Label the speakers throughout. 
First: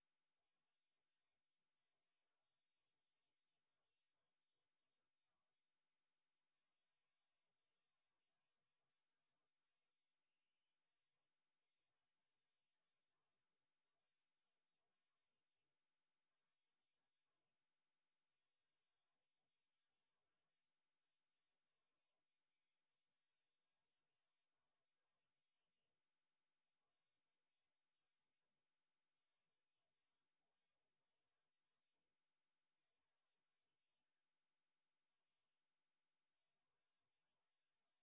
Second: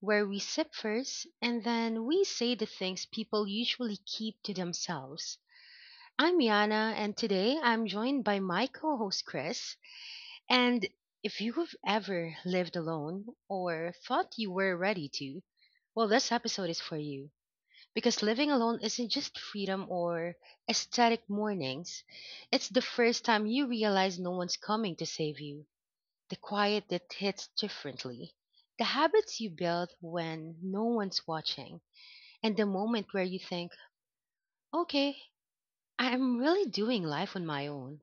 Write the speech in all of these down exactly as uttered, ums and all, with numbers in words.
Speaker 1: where we sip first and then we say the things people usually keep to themselves. I'm Yana, and today I'm joined by my co host Chris. And if you've ever lived alone or thought you were ready to, well, this episode is for you. Because living alone isn't just freedom or aesthetic mornings, it's the first time you realize no one's coming to save you. The quiet that hits differently. The habits you build when no one's watching. And the moment where you think, okay, I'm really doing life on my own.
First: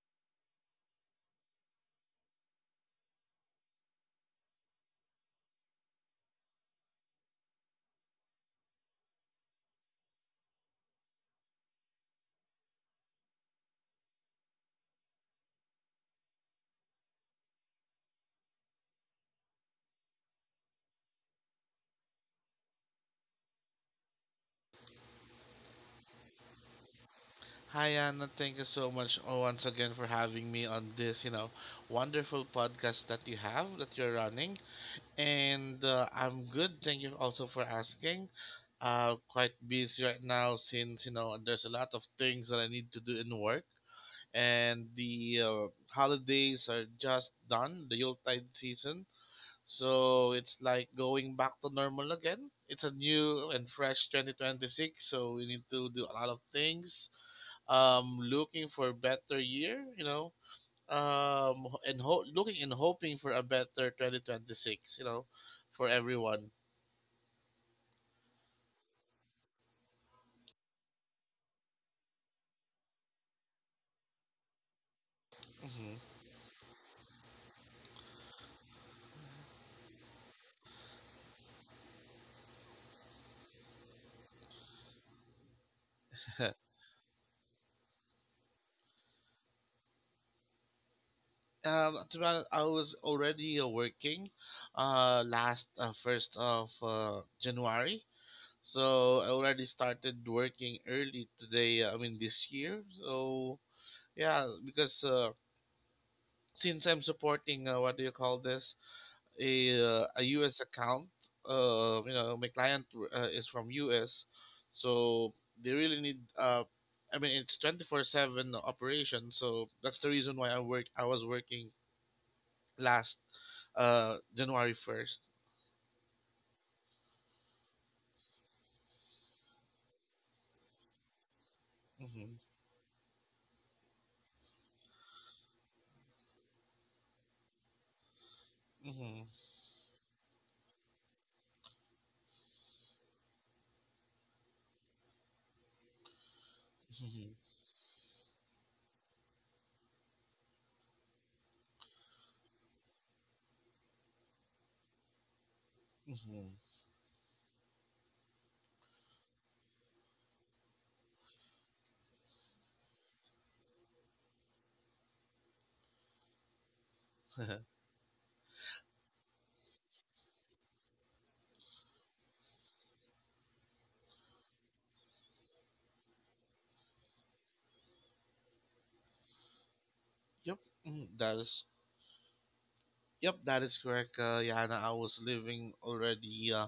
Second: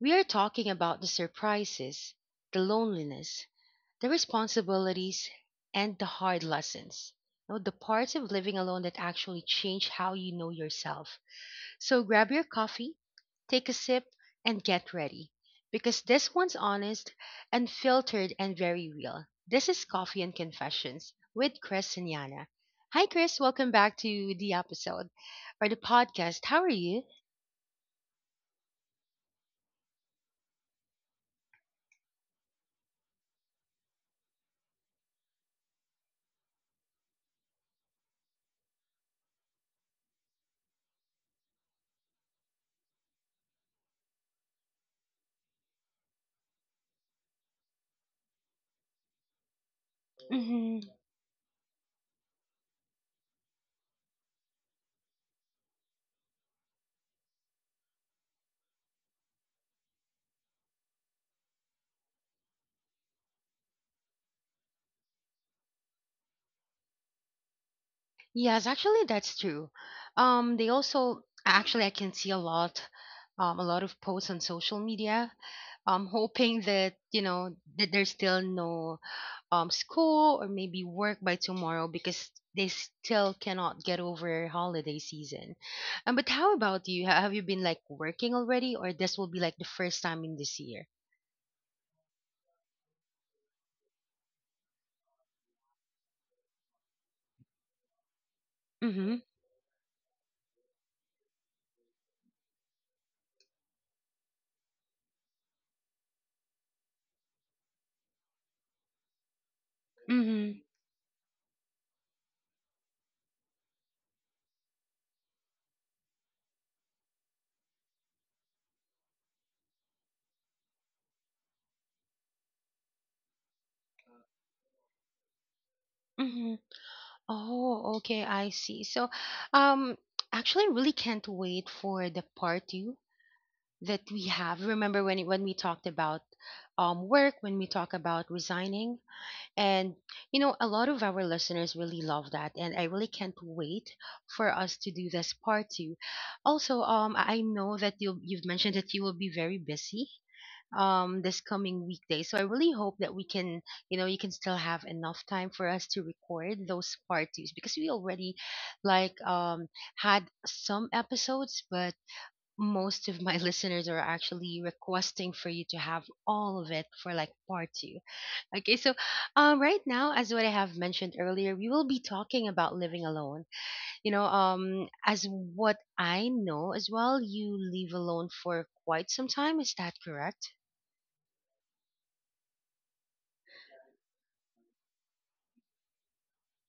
Speaker 1: We are talking about the surprises, the loneliness, the responsibilities and the hard lessons you know, the parts of living alone that actually change how you know yourself. So grab your coffee, take a sip, and get ready, because this one's honest, unfiltered, and very real. This is Coffee and Confessions with Chris and Yana. Hi Chris, welcome back to the episode, or the podcast. How are you?
Speaker 2: Hi Anna, thank you so much oh, once again for having me on this, you know, wonderful podcast that you have that you're running. And uh, I'm good. Thank you also for asking. Uh, quite busy right now since you know there's a lot of things that I need to do in work, and the uh, holidays are just done, the Yuletide season. So it's like going back to normal again. It's a new and fresh twenty twenty-six, so we need to do a lot of things, um looking for better year you know um and ho- Looking and hoping for a better twenty twenty-six, you know for everyone.
Speaker 1: Yes, actually, that's true. Um, they also actually I can see a lot, um, a lot of posts on social media,
Speaker 2: Hmm.
Speaker 1: um, hoping that you know that there's still no um school or maybe work by tomorrow, because they still cannot get over holiday season. Um, but how about you? Ha- Have you been like working already, or this will be like the first time in this year?
Speaker 2: Um to be honest, I was already uh, working uh last uh, first of uh, January, so
Speaker 1: Mm-hmm.
Speaker 2: I already started working early today uh, I mean this year, so yeah. Because uh since I'm supporting uh, what do you call this, a uh, a
Speaker 1: Mm-hmm.
Speaker 2: U S account. Uh, you know, my client uh, is from U S, so they really need. Uh, I mean, it's twenty four seven operation, so that's the reason why I work. I was working last uh January first.
Speaker 1: Oh, okay, I see. So, um, actually, I really can't wait for the
Speaker 2: Mm-hmm.
Speaker 1: part two that we have. Remember when it- when we talked about um work, when we talk about resigning,
Speaker 2: Mm-hmm.
Speaker 1: and you know, a lot of our listeners really love that, and I really can't wait for us to do this part two. Also, um, I
Speaker 2: Mm-hmm.
Speaker 1: I know that you you've mentioned that you will be very busy um this coming weekday, so I really hope that we can, you know you can still have enough time for us to record
Speaker 2: Hmm.
Speaker 1: those part twos, because we already like um had some episodes, but most of my listeners are actually requesting for you to have all of it for like part two. Okay, so um right now, as what I have mentioned earlier, we will be talking about living alone, you know um as what I know as well, you live alone for quite some time. Is that correct?
Speaker 2: Yep. Mhm, that is. Yep, that is correct, uh, Yana. I was living already. Uh,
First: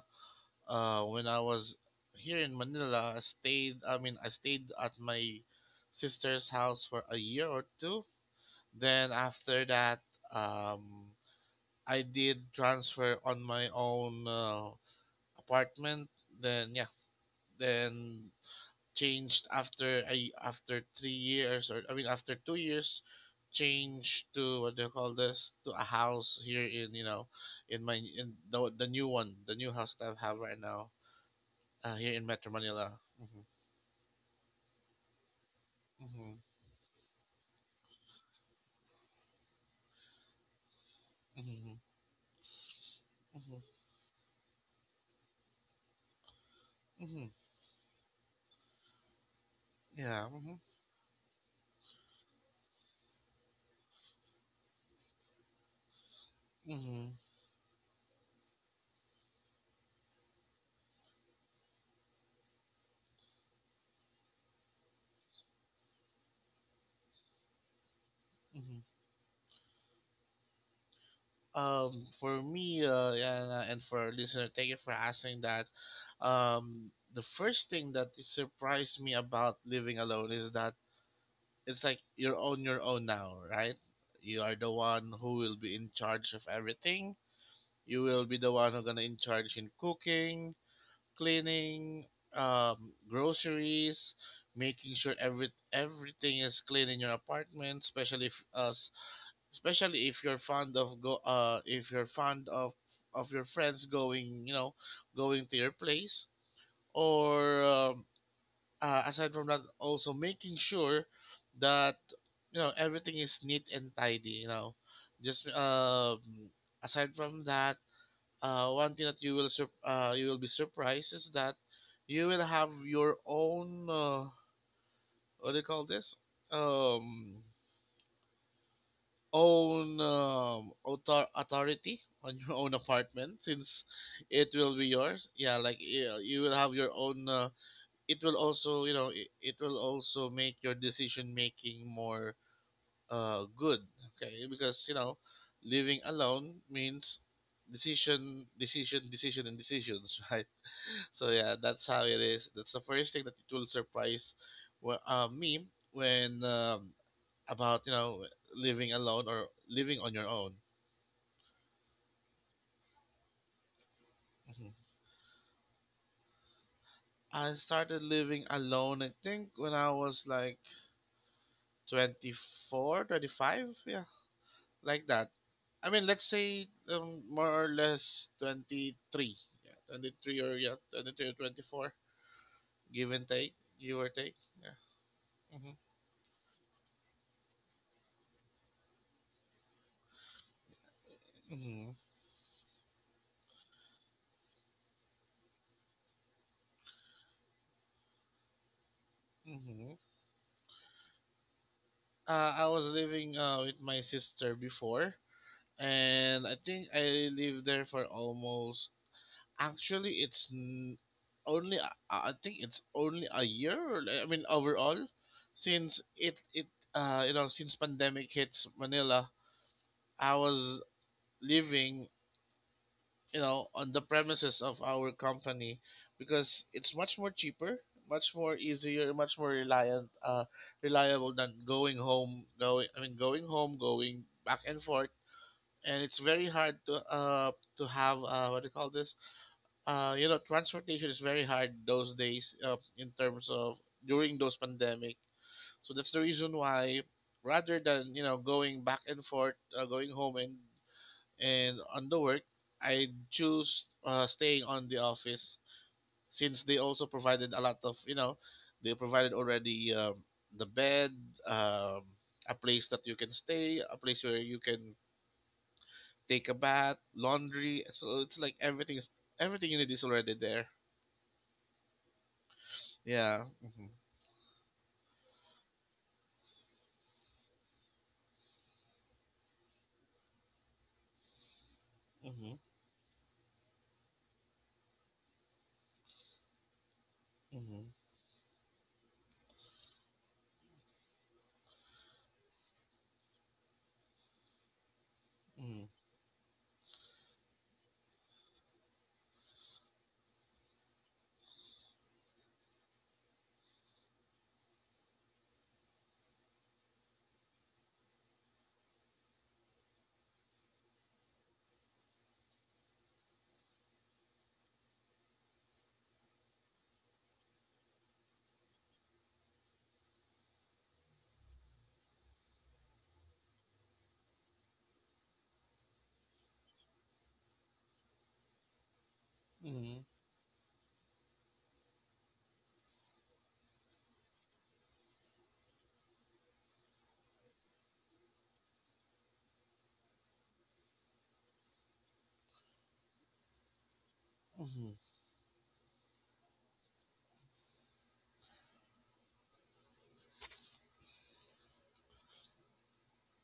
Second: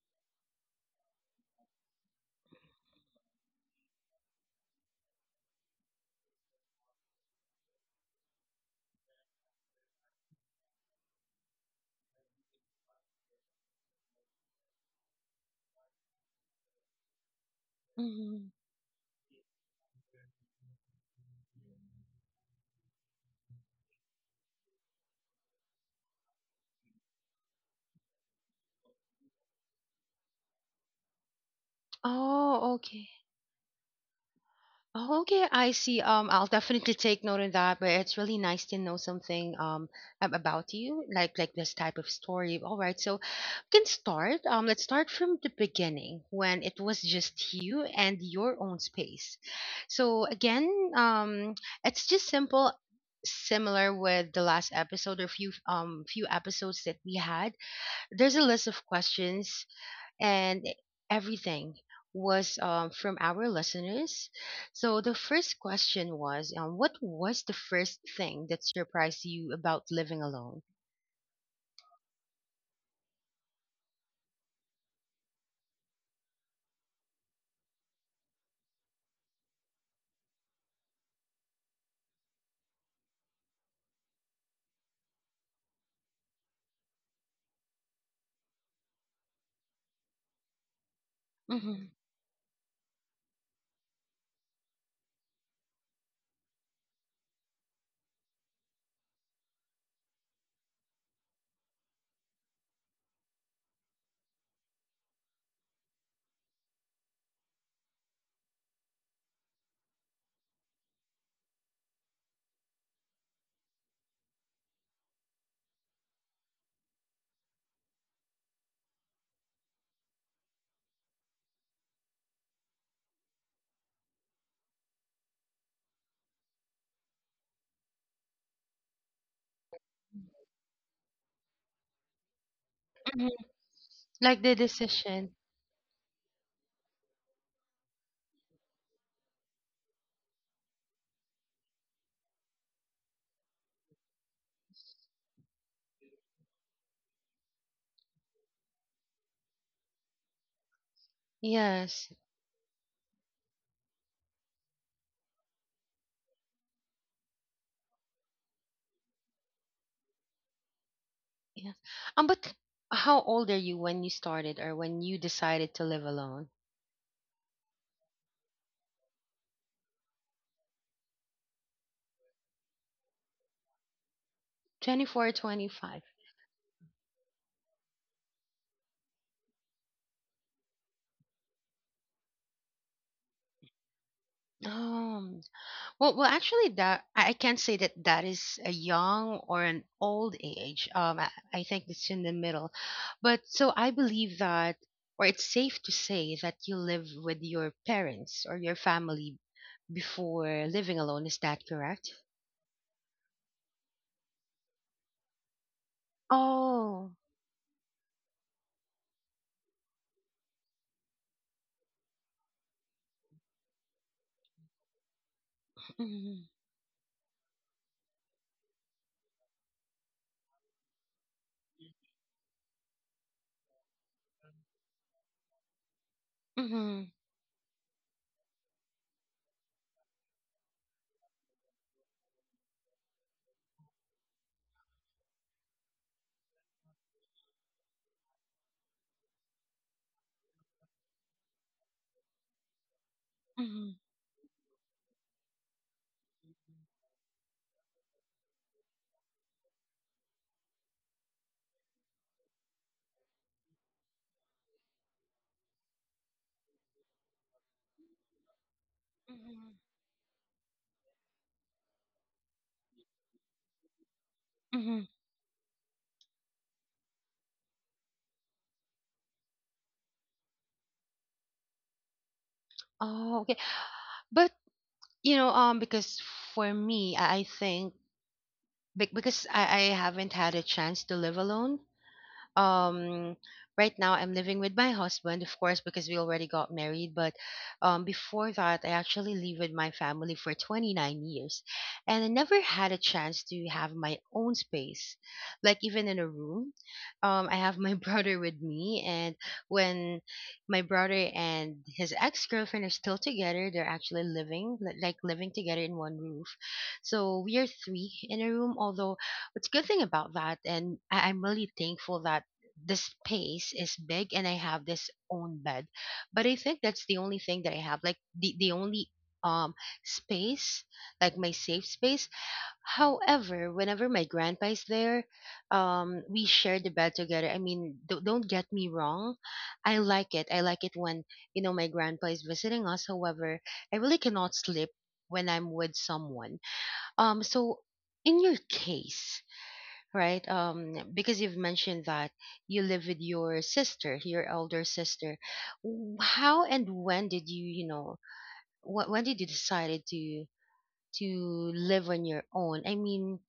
Speaker 2: uh, When I was here in Manila, I stayed. I mean, I stayed at my sister's house for a year or two. Then after that, um, I did transfer on my own uh, apartment. Then yeah, then changed after I after three years, or I mean after two years, changed to, what do you call this, to a house here in, you know in my in the, the new one the new house that I have right now, uh, here in Metro
Speaker 1: Oh,
Speaker 2: Manila.
Speaker 1: okay.
Speaker 2: Mm-hmm.
Speaker 1: Oh, okay, I see. Um,
Speaker 2: Mm-hmm.
Speaker 1: I'll definitely take note of that, but it's really nice to know something um ab- about you, like like this
Speaker 2: Mm-hmm.
Speaker 1: type of story. All right, so
Speaker 2: Mm-hmm.
Speaker 1: we can start. Um, let's start from the beginning when it was
Speaker 2: Mm-hmm.
Speaker 1: just you and your own space. So
Speaker 2: Yeah. Mm-hmm.
Speaker 1: again, um, it's just simple, similar with the last episode or few um few episodes that we
Speaker 2: Mm-hmm.
Speaker 1: had. There's a list of questions, and everything was, um, from our listeners. So the first question was, um, what was the first thing that
Speaker 2: Mm-hmm.
Speaker 1: surprised you about living alone?
Speaker 2: Um, for me, uh, yeah, and, uh, and for our listener, thank you for asking that. Um, the first thing that surprised me about living alone is that it's like you're on your own now, right? You are the one who will be in charge of everything. You will be the one who's gonna in charge in cooking,
Speaker 1: Hmm.
Speaker 2: cleaning, um, groceries, making sure every everything is clean in your apartment, especially if us, especially if you're fond of go, uh, if you're fond of of your friends going, you know, going to your place, or um, uh, aside from that, also making sure that you know everything is neat and tidy. You know, just um, aside from that, uh, one thing that you will sur- uh, you will be surprised is that you will have your own, uh, what do you call this, um own, um, author- authority on your own
Speaker 1: Hmm.
Speaker 2: apartment, since
Speaker 1: Like
Speaker 2: it
Speaker 1: the
Speaker 2: will be
Speaker 1: decision.
Speaker 2: yours. Yeah, like you you will have your own. Uh, it will also, you know, it, it will also make your decision making more, uh good, okay? Because you know living alone means decision decision decision and decisions, right? So yeah, that's how
Speaker 1: Yes.
Speaker 2: it is. That's the first thing that it will surprise wh- uh, me when um, about you know living alone or living on your own.
Speaker 1: Yeah. Um, but how old are you when you started
Speaker 2: Mhm.
Speaker 1: or when you decided to live alone?
Speaker 2: I started living alone, I think, when I was like twenty four, twenty five. Yeah,
Speaker 1: Twenty
Speaker 2: like
Speaker 1: four,
Speaker 2: that.
Speaker 1: twenty
Speaker 2: I
Speaker 1: five.
Speaker 2: mean, let's say um, more or less twenty-three, yeah, twenty-three, or yeah, twenty-three or twenty-four, give and take, give or take,
Speaker 1: Or
Speaker 2: yeah.
Speaker 1: oh, Well, well, actually, that I I can't say that that is a young or an old age. Um, I, I think
Speaker 2: Mm-hmm.
Speaker 1: it's in the middle. But so I believe that, or it's safe to say that you live with your parents or your family
Speaker 2: Mm-hmm.
Speaker 1: before living alone. Is that correct?
Speaker 2: Uh, I was living uh, with my sister before, and I think
Speaker 1: Oh.
Speaker 2: I lived there for almost. Actually, it's n- only, uh, uh, I think it's only a year. Or, I mean, overall, since it
Speaker 1: Mhm,
Speaker 2: it uh you know since pandemic hits Manila, I was living you know on the premises of our company, because it's
Speaker 1: mhm,
Speaker 2: much more cheaper, much more easier, much more reliant uh reliable, than going home going I mean going home, going back and forth. And it's very hard to uh to have, uh what do you call this, uh you know, transportation is very hard those days, uh, in terms of
Speaker 1: mhm,
Speaker 2: during those pandemic. So that's the reason why, rather than you know going back and forth, uh, going home and and on the work, I choose uh, staying on the office, since they also provided a lot of, you know, they provided
Speaker 1: mhm,
Speaker 2: already, um, the bed, um, a place that you can stay, a place where you can
Speaker 1: mhm.
Speaker 2: take a bath, laundry. So it's like everything is everything you need is already there.
Speaker 1: Oh,
Speaker 2: Yeah.
Speaker 1: okay.
Speaker 2: Mm-hmm.
Speaker 1: But, you know, um, because for me, I I think, be- because I, I haven't had a chance to live alone.
Speaker 2: Mm-hmm.
Speaker 1: um right now I'm living with my husband, of course, because we already got married, but
Speaker 2: Mm-hmm.
Speaker 1: um before that I actually lived with my family for twenty nine years, and I never had a chance to have my own space, like
Speaker 2: Mm-hmm.
Speaker 1: even in a room. um I have my brother with me, and when my brother and his ex-girlfriend are still together, they're actually living li- like living together in one roof. So we are three in a room. Although, what's good thing about that, and I, i'm really thankful that the space is big and I have this own bed. But I think that's the only thing that I have, like the, the, only um space, like my safe space. However, whenever my grandpa is there, um, we share the bed together. I mean, do don't get me wrong, I
Speaker 2: Mm-hmm.
Speaker 1: like it. I like it when you know my grandpa is visiting us. However, I really cannot sleep when I'm with someone. Um, so in your case, right? Um, because you've mentioned that you live with your sister, your elder
Speaker 2: Mm-hmm.
Speaker 1: sister. W- How and when did you, you know, wh- when did you decided to, to live on your own. I mean,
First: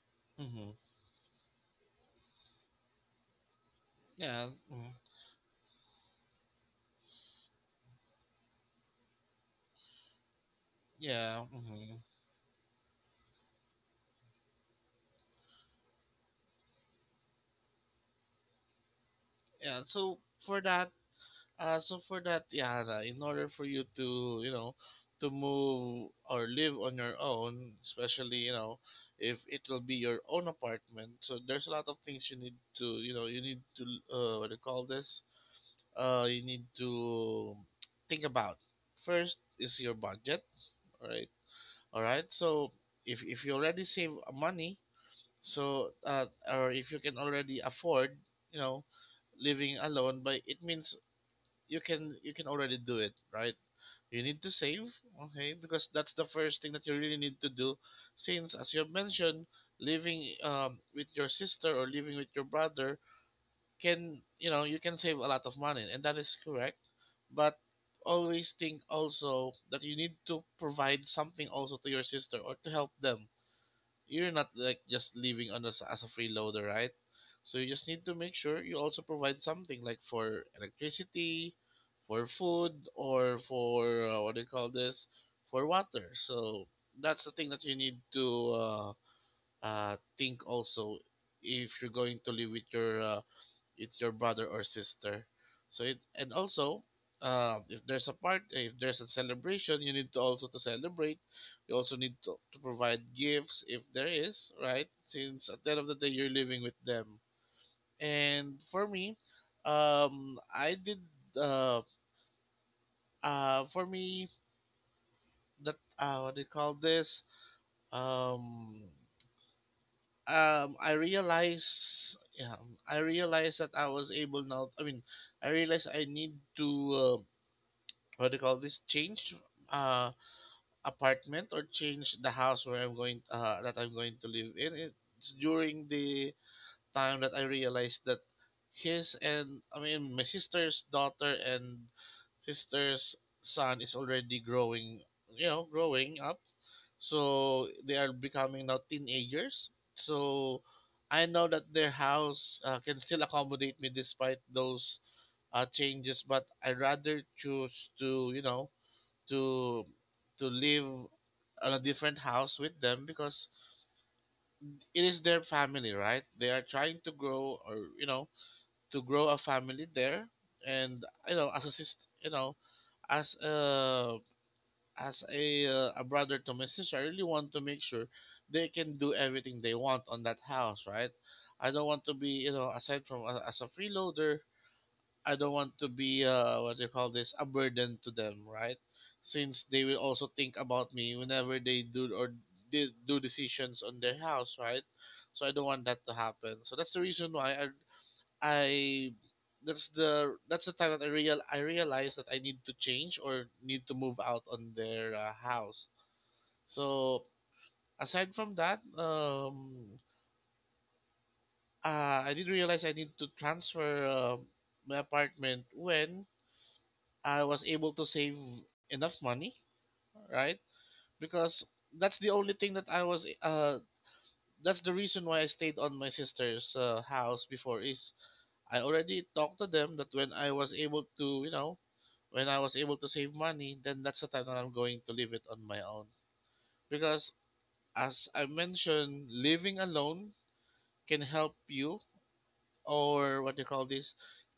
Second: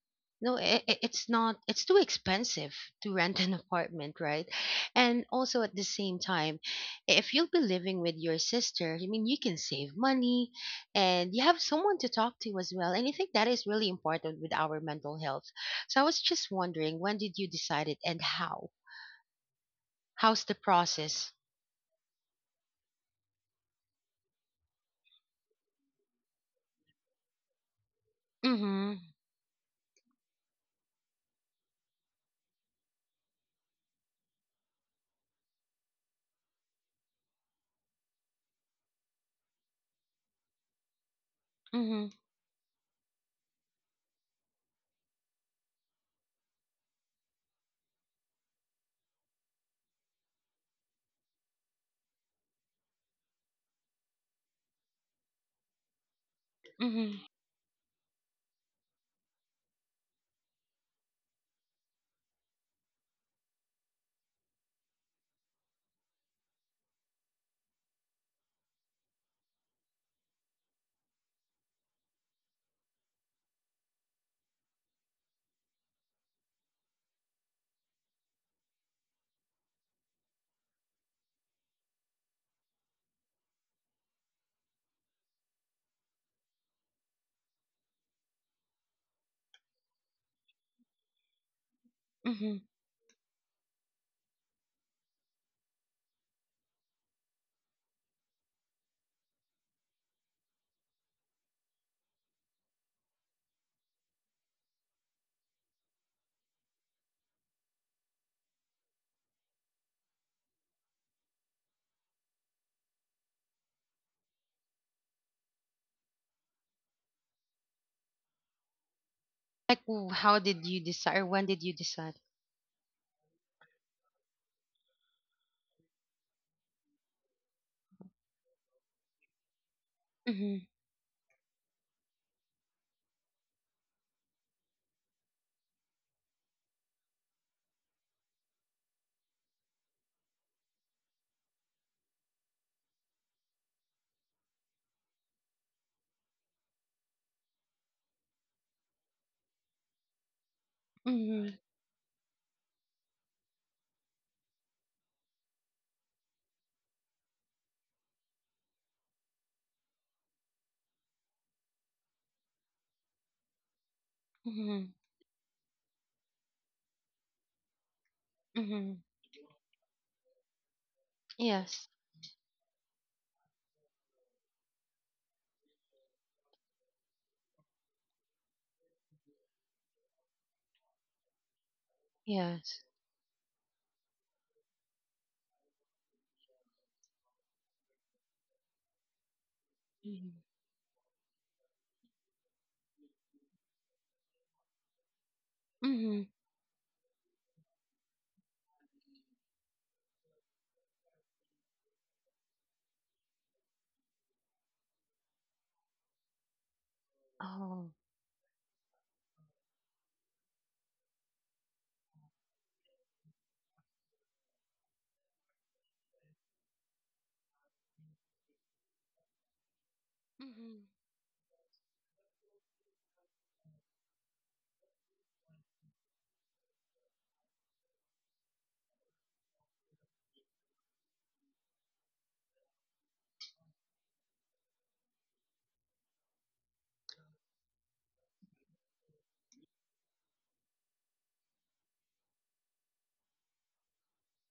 Speaker 1: no,
Speaker 2: Mm-hmm.
Speaker 1: it, it's not. It's too expensive to rent an apartment, right?
Speaker 2: yeah mm-hmm.
Speaker 1: And also at the same time, if you'll be living with your sister, I mean, you can save money, and you
Speaker 2: Yeah.
Speaker 1: have
Speaker 2: Mm-hmm.
Speaker 1: someone to talk to as well. And I think that is really important with our mental health. So I was just wondering, when did you decide it, and how?
Speaker 2: Yeah. so
Speaker 1: How's the
Speaker 2: for that
Speaker 1: process?
Speaker 2: Uh, so for that, Yana, in order for you to, you know, to move or live on your own, especially, you know,
Speaker 1: Mhm.
Speaker 2: if it will be your own apartment, so there's a lot of things you need to, you know, you need to, uh, what do you call this? Uh, you need to think about. First is your budget, right? All
Speaker 1: Mhm.
Speaker 2: right. So if if you already save money, so uh, or if you can already afford, you know, living alone, but it means you can you can already do it, right? You need to save, okay? Because that's the first thing that you really
Speaker 1: Mhm.
Speaker 2: need to do, since as you have mentioned, living um, with your sister or living with your brother can, you know, you can save a lot of money, and that is correct. But always think also that you need to provide something also to your sister or to help them. You're not like just living on as, as a freeloader, right? So you just need to make sure you also provide something like for electricity, for food, or for, uh, what do you call this, for water. So that's the thing that you need to, uh, uh, think also, if you're going to live
Speaker 1: Mhm.
Speaker 2: with your, uh, it's your brother or sister. So it and also, uh, if there's a part if there's a celebration, you need to also to celebrate. You also need to, to provide gifts if there is, right? Since at the end of the day you're living with them. And for me, um, I did, uh, uh, for me, that, uh, what do you call this? Um,
Speaker 1: Like, w- how did
Speaker 2: um,
Speaker 1: you
Speaker 2: I
Speaker 1: decide? Or when did you decide?
Speaker 2: realized, yeah, I realized that I was able now. I mean, I realized I need to, uh, what do you call this, change, uh
Speaker 1: Mhm.
Speaker 2: apartment, or change the house where I'm going uh, that I'm going to live in. It's during the time that I realized that his and I mean my sister's daughter and sister's son is already growing, you know, growing up. So they are becoming now teenagers. So I know that their house, uh, can still accommodate me despite those, uh, changes, but I rather choose to, you know, to to live on a different house with them, because
Speaker 1: Mhm.
Speaker 2: it is their family, right? They are trying to grow, or you know,
Speaker 1: Mm-hmm.
Speaker 2: to grow a family there. And you know, as a
Speaker 1: Yes.
Speaker 2: sister you know as a as a, uh, a brother to my sister, I really want to make sure they can do everything they want on that house, right? I don't want to be, you know,
Speaker 1: Yes.
Speaker 2: aside from a, as a freeloader, I don't want to be, uh what do you call this, a burden to them, right? Since they will
Speaker 1: Mm-hmm.
Speaker 2: also think about me whenever they do or they do decisions on their house, right? So I don't want that
Speaker 1: Mm-hmm.
Speaker 2: to happen. So that's the reason why I I that's the that's the time that I real I realized that I need to change or need to move out on their, uh, house. So
Speaker 1: Oh.
Speaker 2: aside from that, um, uh, I did realize I need to transfer, uh, my apartment when I was able to save enough money, right?
Speaker 1: Mm-hmm.
Speaker 2: Because that's the only thing that I was uh that's the reason why I stayed on my sister's, uh, house before is I already talked to them that when I was able to, you know, when I was able to save money, then that's the time that I'm going to leave it on my own. Because as I mentioned, living alone can help you, or what do you call this,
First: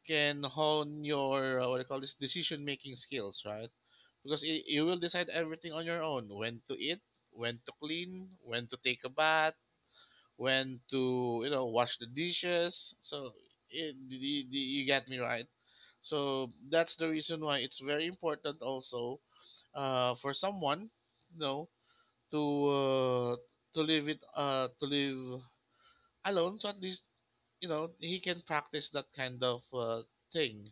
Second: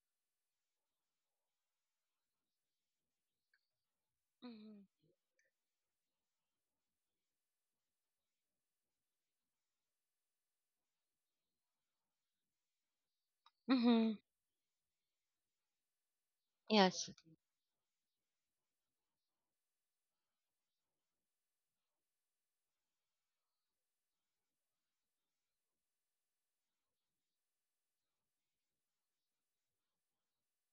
Speaker 2: can hone your uh, what do you call this decision making skills, right? Because y-
Speaker 1: Mm-hmm.
Speaker 2: you will decide everything on your own. When to eat, when to clean, when to take a bath, when to you know wash the dishes. So it,
Speaker 1: Mm-hmm.
Speaker 2: d- d- d- you get me, right? So that's
Speaker 1: Yes.
Speaker 2: the reason why it's very important also, uh, for someone, you know, to uh, to live it uh, to live alone, so at least, you know, he can practice that kind of uh, thing,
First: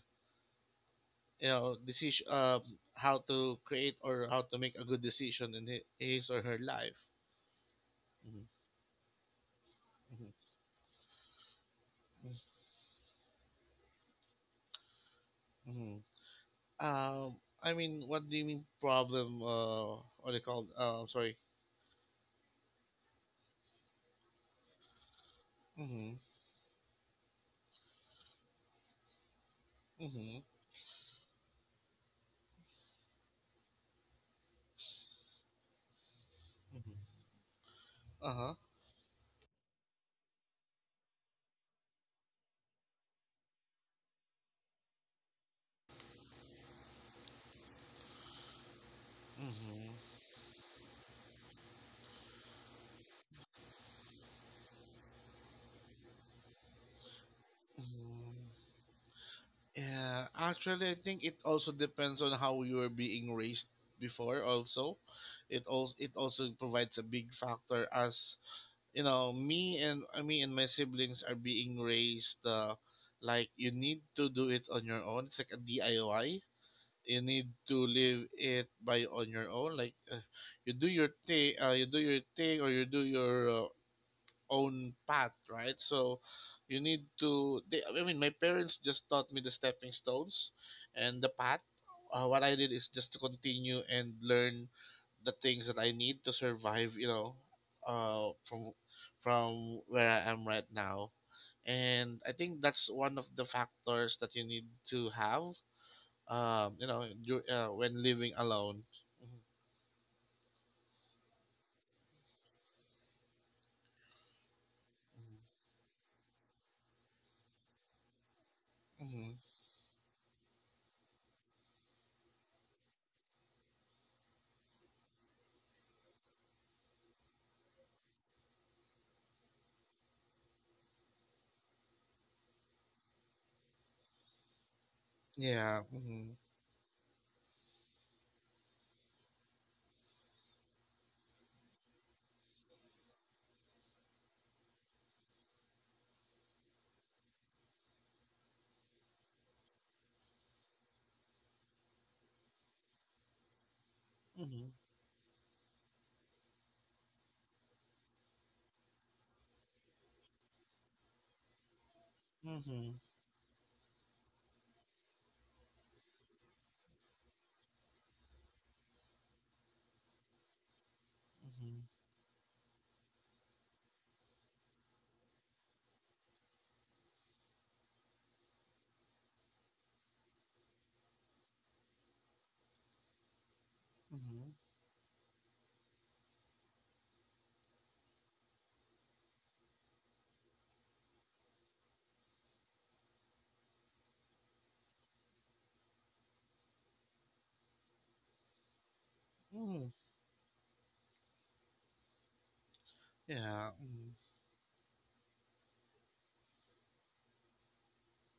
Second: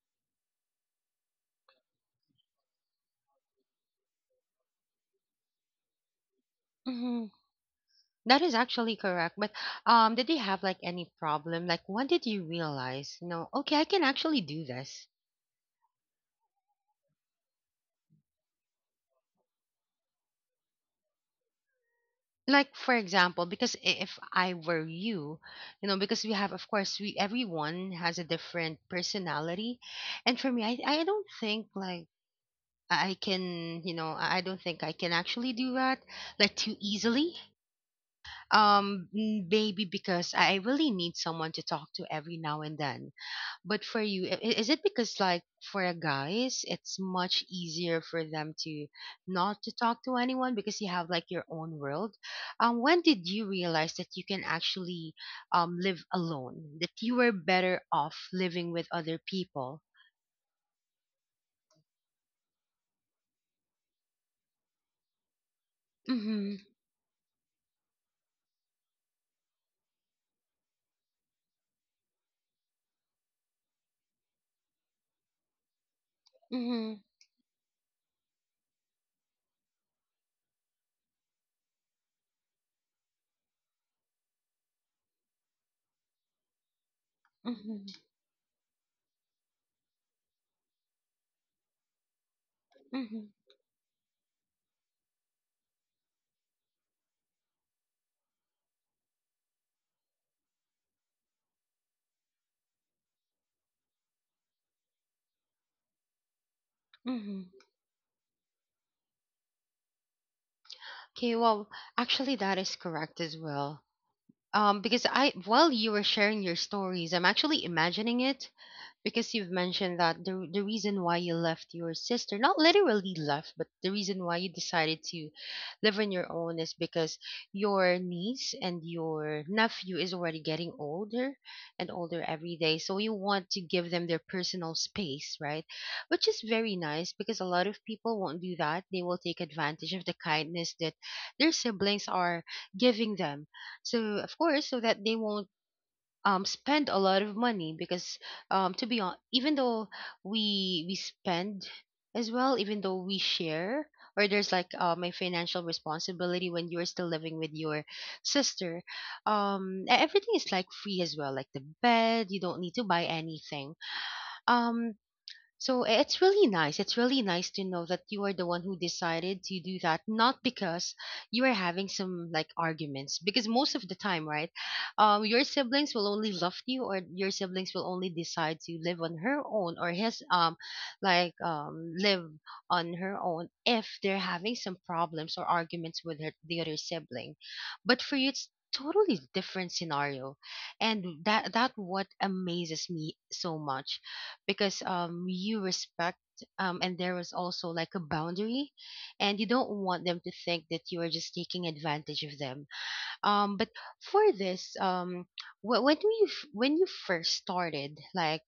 Speaker 2: you know decision, um, how to create or how to make a good decision in hi- his or her life.
Speaker 1: Mm-hmm. That
Speaker 2: Hmm.
Speaker 1: is actually correct. But, um, did they have like any problem? Like, when did you
Speaker 2: Hmm.
Speaker 1: realize, you know, okay, I can actually do this?
Speaker 2: Hmm. um I mean, what do you mean, problem? Uh what they called, uh, I'm sorry.
Speaker 1: Like, for example, because i- if I were you, you know,
Speaker 2: Mm-hmm.
Speaker 1: because we have, of course, we everyone has a different personality,
Speaker 2: Mm-hmm.
Speaker 1: and for me, I I don't think like I I can, you know, I I don't think I can actually do that like too
Speaker 2: Mm-hmm.
Speaker 1: easily.
Speaker 2: Uh-huh.
Speaker 1: Um, mm, maybe because I I really need someone to talk to every now and then. But for you, i- i- is it because like for a guys, it's much easier for them to not to talk to
Speaker 2: Mm-hmm.
Speaker 1: anyone because you have like your own world? Um, when did you realize that you can actually um live alone? That you were better off
Speaker 2: Mm-hmm.
Speaker 1: living with other people?
Speaker 2: Yeah, actually, I think it also depends on how you were being raised before. Also, it also it also
Speaker 1: Mm-hmm.
Speaker 2: provides a big factor. As you know, me and uh, me and my siblings are being raised, uh, like, you need to do it on your own. It's like a D I Y.
Speaker 1: Mm-hmm.
Speaker 2: You need to live it by on your own. Like, uh, you do your thing, uh, you do your thing, or you do your uh, own path, right? So you need to. They,
Speaker 1: Mm-hmm.
Speaker 2: I mean, my parents just taught me the stepping stones and the path. Uh, what I did is just to
Speaker 1: Mm-hmm.
Speaker 2: continue and learn the things that I need to survive. You know, uh, from from where I am right now, and I think that's one of the factors that you need to have. Um, you know, dur-
Speaker 1: Mm-hmm.
Speaker 2: uh, when living alone. Mhm.
Speaker 1: Okay, well, actually that is correct as well. Um, because I
Speaker 2: Mhm.
Speaker 1: while you were sharing your stories, I'm actually imagining it, because
Speaker 2: Mhm.
Speaker 1: you've mentioned that the the reason why you left your sister, not literally left, but the reason why you decided to live on your own is because your niece and your nephew is already getting older and older every day. So you want to give them their personal space, right?
Speaker 2: Yeah.
Speaker 1: Which
Speaker 2: Mm-hmm.
Speaker 1: is very nice, because a lot of people won't do that. They will take advantage of the kindness that their siblings are giving them. So of course, so that they won't, um, spend a lot of money. Because, um, to be honest, even though we we spend as well, even though we share, or there's like
Speaker 2: Mm-hmm.
Speaker 1: um, a financial responsibility when you're still living with your sister, um, e- everything is like free as well, like the bed, you don't need to
Speaker 2: Mm-hmm.
Speaker 1: buy anything. Um, so i- it's really nice. It's really nice to know that you are the one who decided to do that, not because you are
Speaker 2: Mm-hmm.
Speaker 1: having some like arguments. Because most of the time, right, um, your siblings will only love you, or your siblings will only decide to live on her own or his um, like um, live on her own if they're having
Speaker 2: Mm-hmm.
Speaker 1: some problems or arguments with her, the other sibling. But for you, it's totally different scenario, and that that what amazes me so much, because um you respect, um and there was also like a boundary, and you don't
Speaker 2: Mm,
Speaker 1: want them to think that you are just taking advantage of them. Um but
Speaker 2: yeah. Mm,
Speaker 1: for this um wh- when we f- when you first started, like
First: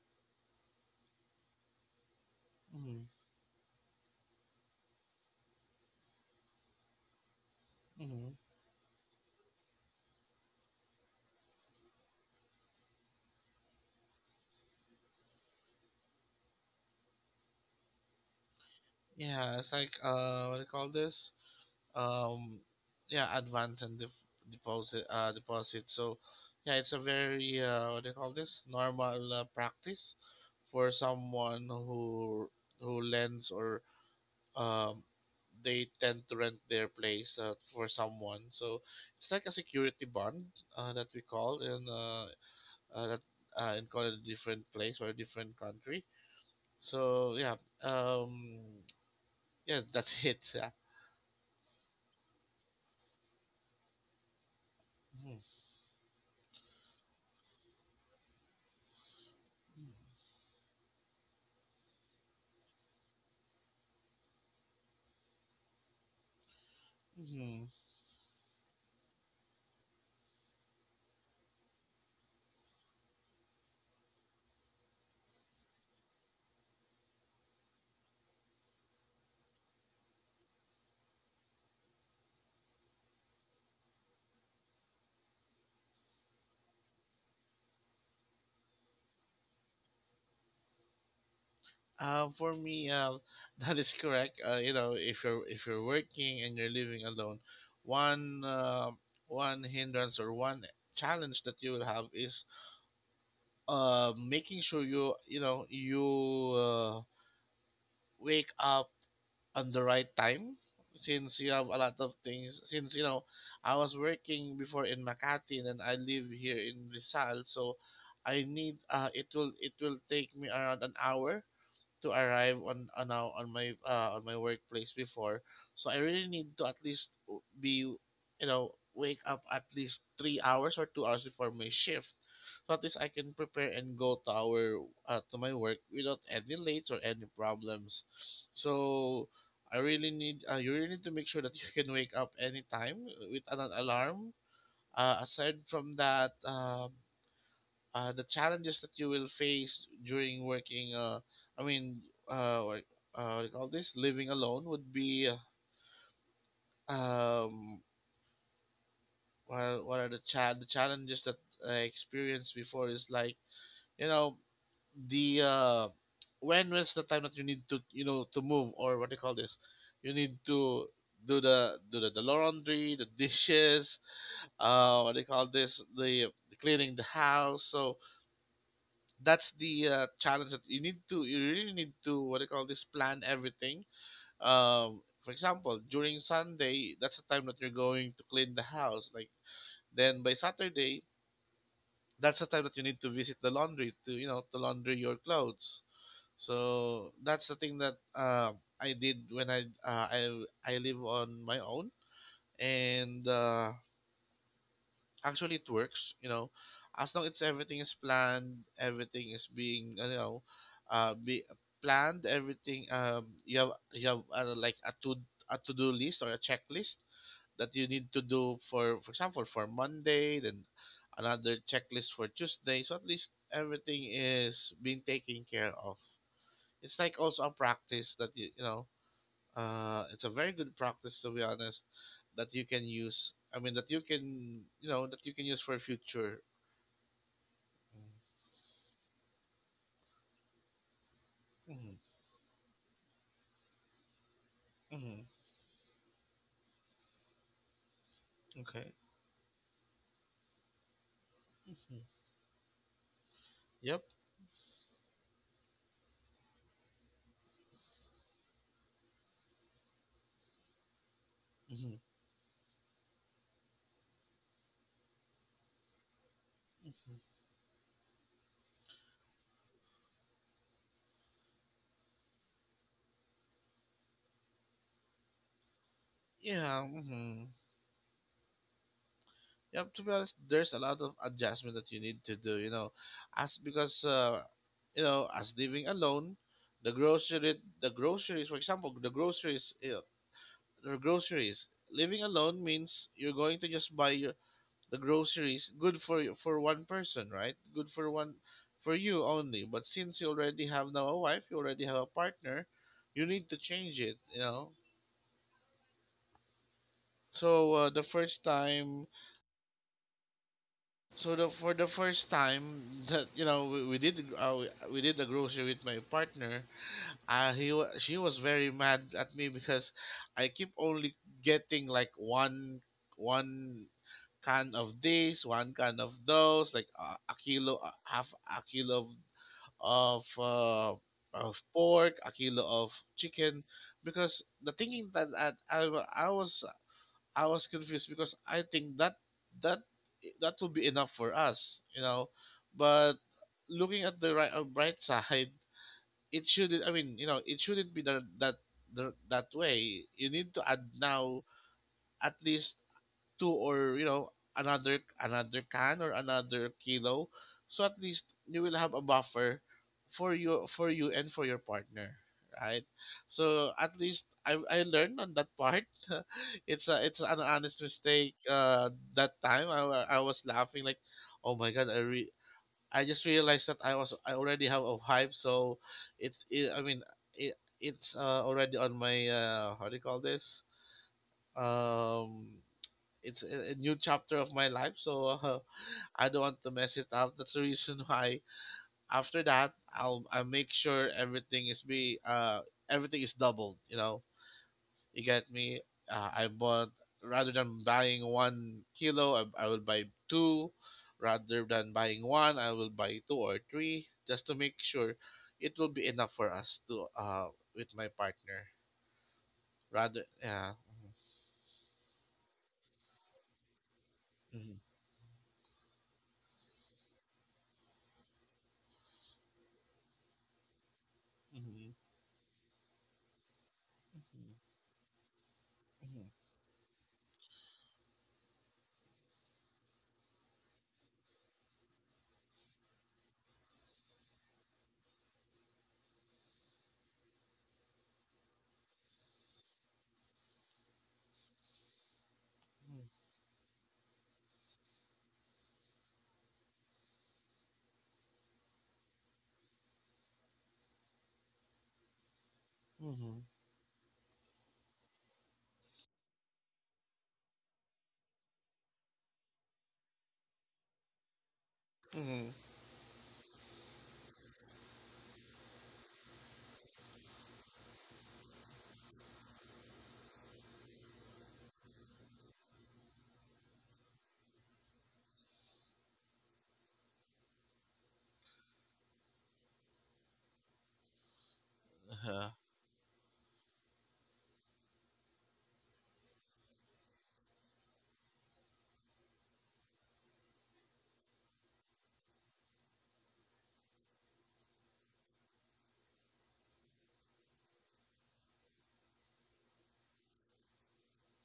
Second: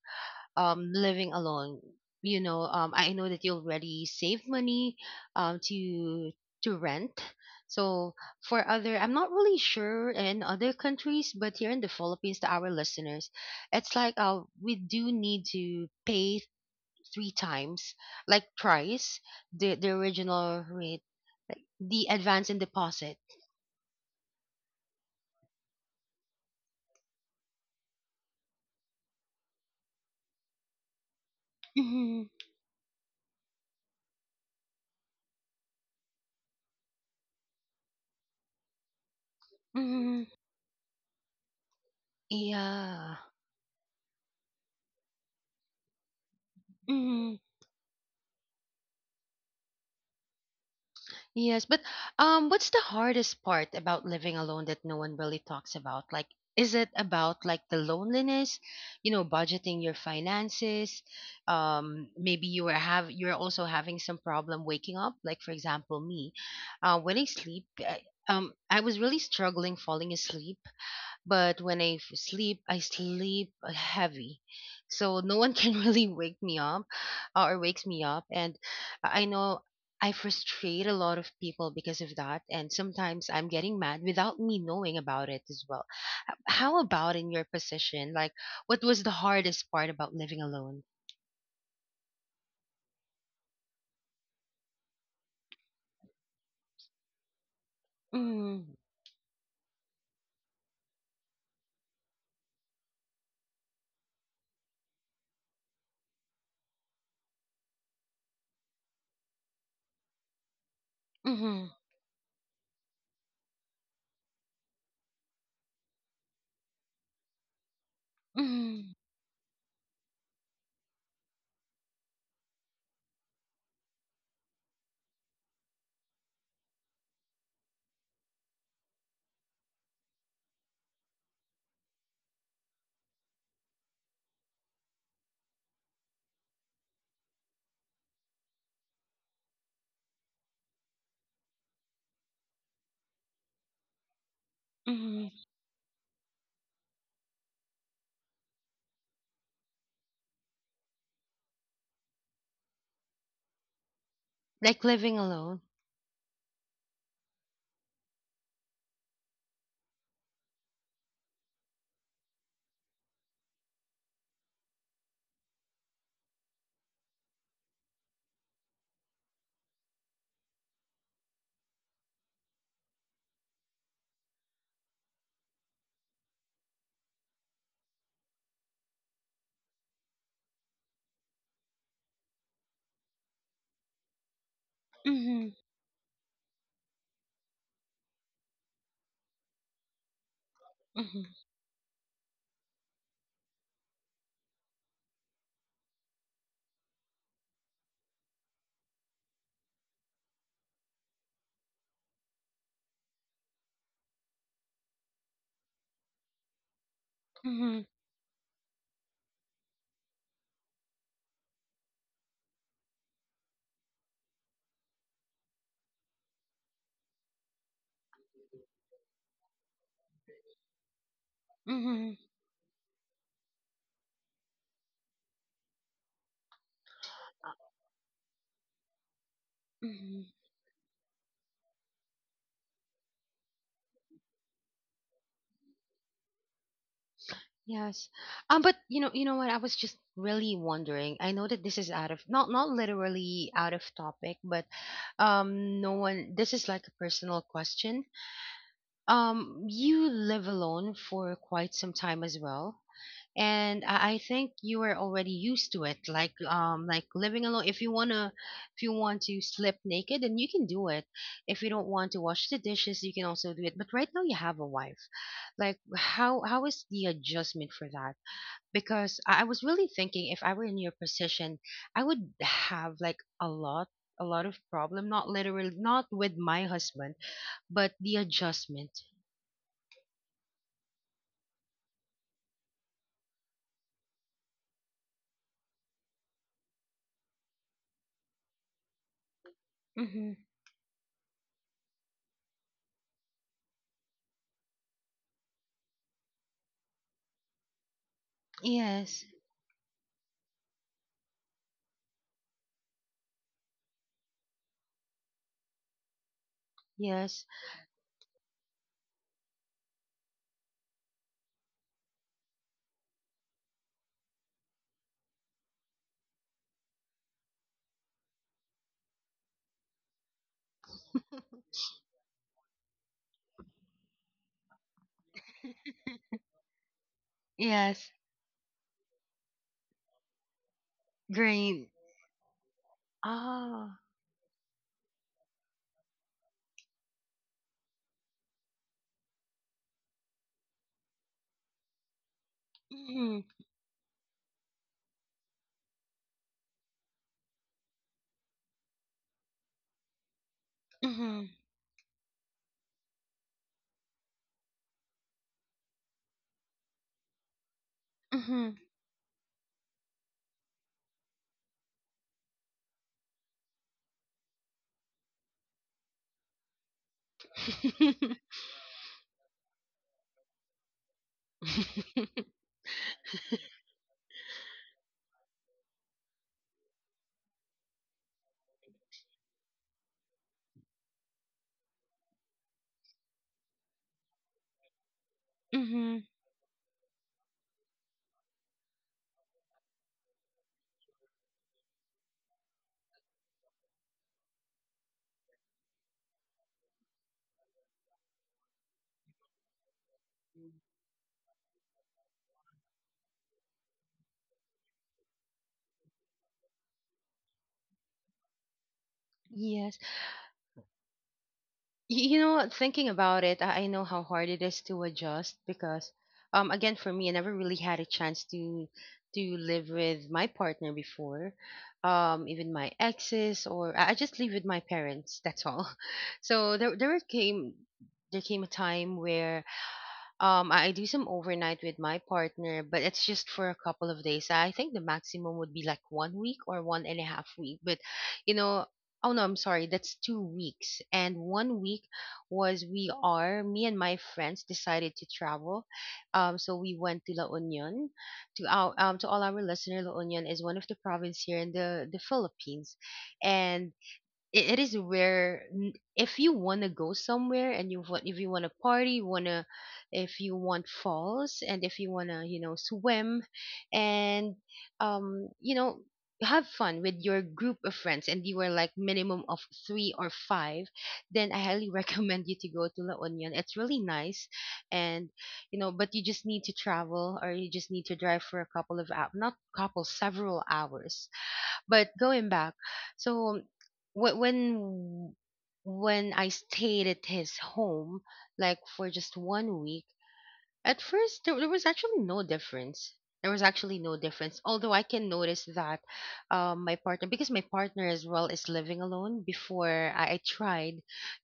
Speaker 1: um living alone, you know um
Speaker 2: mm,
Speaker 1: I know that you already saved money, um to to rent. So
Speaker 2: mm.
Speaker 1: for other, I'm not really sure in other countries, but here in the Philippines, to our listeners, it's like uh we do need to pay three times, like price,
Speaker 2: Yeah, it's
Speaker 1: the the
Speaker 2: like, uh, what do
Speaker 1: original
Speaker 2: you call
Speaker 1: rate,
Speaker 2: this?
Speaker 1: like the advance and
Speaker 2: Um,
Speaker 1: deposit.
Speaker 2: yeah, advance and def- deposit. Uh, deposit. So, yeah, it's a very uh, what do you call this? Normal uh, practice for someone
Speaker 1: Hmm.
Speaker 2: who who lends, or um, they tend to rent their place, uh, for someone. So it's like a security
Speaker 1: Hmm.
Speaker 2: bond, uh, that we call in, uh, uh,
Speaker 1: Yeah.
Speaker 2: that uh, in call, a different place or a different country.
Speaker 1: Hmm.
Speaker 2: So yeah, um, yeah, that's it. Yeah.
Speaker 1: Yes, but, um, what's the hardest part about living alone that no one really
Speaker 2: Mhm.
Speaker 1: talks about? Like, is it about like the loneliness, you know, budgeting your finances? Um, maybe you are have you're also having some problem waking up. Like for example, me, uh, when I sleep,
Speaker 2: Mm-hmm.
Speaker 1: I, um, I was really struggling falling asleep. But when I f- sleep, I sleep heavy. So no one can really wake me up, uh, or wakes me up. And I know I frustrate a lot of people because of that. And sometimes I'm getting mad without me knowing about it as well. H- How about in your position? Like, what was the hardest part about living alone?
Speaker 2: Uh, for me, uh, that is correct. Uh, you know, if you're if you're working and you're living alone, one
Speaker 1: Mm
Speaker 2: uh, one hindrance or one challenge that you will have is, uh, making sure you you know you uh, wake up on the right time, since you have
Speaker 1: mm-hmm,
Speaker 2: a lot of things. Since you know I was working before in Makati, and then I live here in Rizal, so I need
Speaker 1: mm-hmm,
Speaker 2: uh it will it will take me around an hour to arrive on on now on my uh, on my workplace before. So I really need to at least be you know wake up at least three hours or two hours before my shift. So at least I can prepare and go to our uh, to my work without any late or any problems. So I really need uh, you really need to make sure that you can wake up anytime, with an alarm. Uh,
Speaker 1: mm-hmm.
Speaker 2: aside from that, um uh, the challenges that you will face during working, uh, I mean, uh, what, uh, what do you call this, living alone,
Speaker 1: Like
Speaker 2: would
Speaker 1: living
Speaker 2: be, uh,
Speaker 1: alone.
Speaker 2: um, what, what are the, cha- the challenges that I experienced before? Is like, you know the uh, when was the time that you need to, you know to move, or what do you call this? You need to do the do the, the laundry, the dishes, uh what do you call this, the, the cleaning, the house. So that's the, uh, challenge that you need to you really need to, what do you call this, plan everything. Um for
Speaker 1: Mm-hmm,
Speaker 2: example, during Sunday, that's the time that you're going to clean the house. Like, then, by Saturday,
Speaker 1: mm-hmm,
Speaker 2: that's the time that you need to visit the laundry, to you know to launder your clothes. So that's the thing that um I did when I uh, I I live on my own. And, uh, actually, it works, you know as long as everything
Speaker 1: mm-hmm,
Speaker 2: is planned, everything is being, uh, you know uh be planned, everything. Um you have you have uh, like, a to a to-do list or a checklist that you need to do for, for example, for Monday. Then another checklist for Tuesday, so at least everything is being taken care of. It's like also a practice that you you know uh, it's
Speaker 1: mm-hmm,
Speaker 2: a very good practice, to be honest, that you can use. I mean, that you can, you know, that you can use for future.
Speaker 1: Yes. Um, but you know, you know what? I was just really wondering. I know that this is out of not not literally out of topic, but um, no one. This is like a personal question. Um, you live alone for quite some time as well, and
Speaker 2: Yep.
Speaker 1: I, I think you are already used to it. Like um, like living alone. If you wanna, if you want to slip naked, then you can do it. If you don't want to wash the dishes, you can also do it. But right now, you have a wife. Like, how how is the
Speaker 2: Hmm.
Speaker 1: adjustment for that? Because I I was really thinking if I were in your position, I would have like a lot a lot of problem not literally not with my
Speaker 2: Yeah.
Speaker 1: husband
Speaker 2: Hmm.
Speaker 1: but the adjustment.
Speaker 2: Yep. To be honest, there's a lot of adjustment that you need to do. You know, as because uh, you know, as living alone, the grocery, the groceries, for example, the groceries, you know,
Speaker 1: Hmm
Speaker 2: the groceries. Living alone means you're going to just buy your the groceries good for you, for one person, right? Good for one, for you
Speaker 1: yes
Speaker 2: only. But since you already have now a wife, you already have a partner, you need to change it, you know
Speaker 1: yes
Speaker 2: so, uh, the first time. So the for the first time that you know we, we did uh, we, we did the grocery with my partner, uh, he wa- she was very mad at me because I keep only getting, like, one one can of this, one can of those, like, uh, a kilo, uh,
Speaker 1: yes
Speaker 2: half a kilo of of, uh, of
Speaker 1: green
Speaker 2: pork, a kilo of chicken,
Speaker 1: ah
Speaker 2: because the thinking that, that I wa- I was I was confused, because I think that that that would be enough for us, you know. But
Speaker 1: mm-hmm,
Speaker 2: looking at the right uh, bright side, it shouldn't. I mean, you know, it shouldn't be that that the- that way. You need to add now,
Speaker 1: mm-hmm,
Speaker 2: at least two, or, you know another another can or another kilo, so at least you
Speaker 1: mm-hmm.
Speaker 2: will have a buffer for you for you and for your partner, right? So at least, i, I learned on that part. It's a it's an honest mistake. Uh that time, i, wa- I was laughing like, oh my god, i re- I just realized that i was I already have a hype, so it's, it, I mean it, it's uh, already on my, uh how do you call this? um it's a, a new chapter of my life, so, uh, I don't want to mess it up. That's the reason why, after that, i'll i make sure everything is be uh everything is doubled, you know you get me? uh, I bought, rather than buying one kilo, I, I will buy two. Rather than buying one, I will buy two or three, just to make sure it will be enough for us to uh with my partner,
Speaker 1: mm-hmm.
Speaker 2: rather. Yeah.
Speaker 1: Y- You know, what, thinking about it, I I know how hard it is to adjust because, um, again, for me, I never really had a chance to to live with my partner before, um, even my exes, or I I just live with my parents. That's all. So there, there came there came a time where um, I I do some overnight with my partner, but it's just for a couple of days. I think the maximum would be like one week or one and a half week. But, you know, oh no, I'm sorry, that's two weeks. And one week was we are, me and my friends decided to travel. Um, so we went to La Union. To our, um, to all our listener, La Union is one of the province here in the, the Philippines. And it, it is where n- if you want to go somewhere and you want if you want to party you want to if you want falls and if you want to
Speaker 2: Mm-hmm.
Speaker 1: you know swim and um you know have fun with your group of friends, and you are like minimum of three or five, then I highly recommend you to go to La Union. It's really nice. And you know, but you just need to travel or you just need to drive for a couple of hours, not couple several hours. But going
Speaker 2: Uh-huh.
Speaker 1: back, so wh- when when I stayed at his home, like for just one week, at first, there, there was actually no difference. There was actually no difference. Although I can notice that um, my partner, because my partner as well is living alone, before I, I tried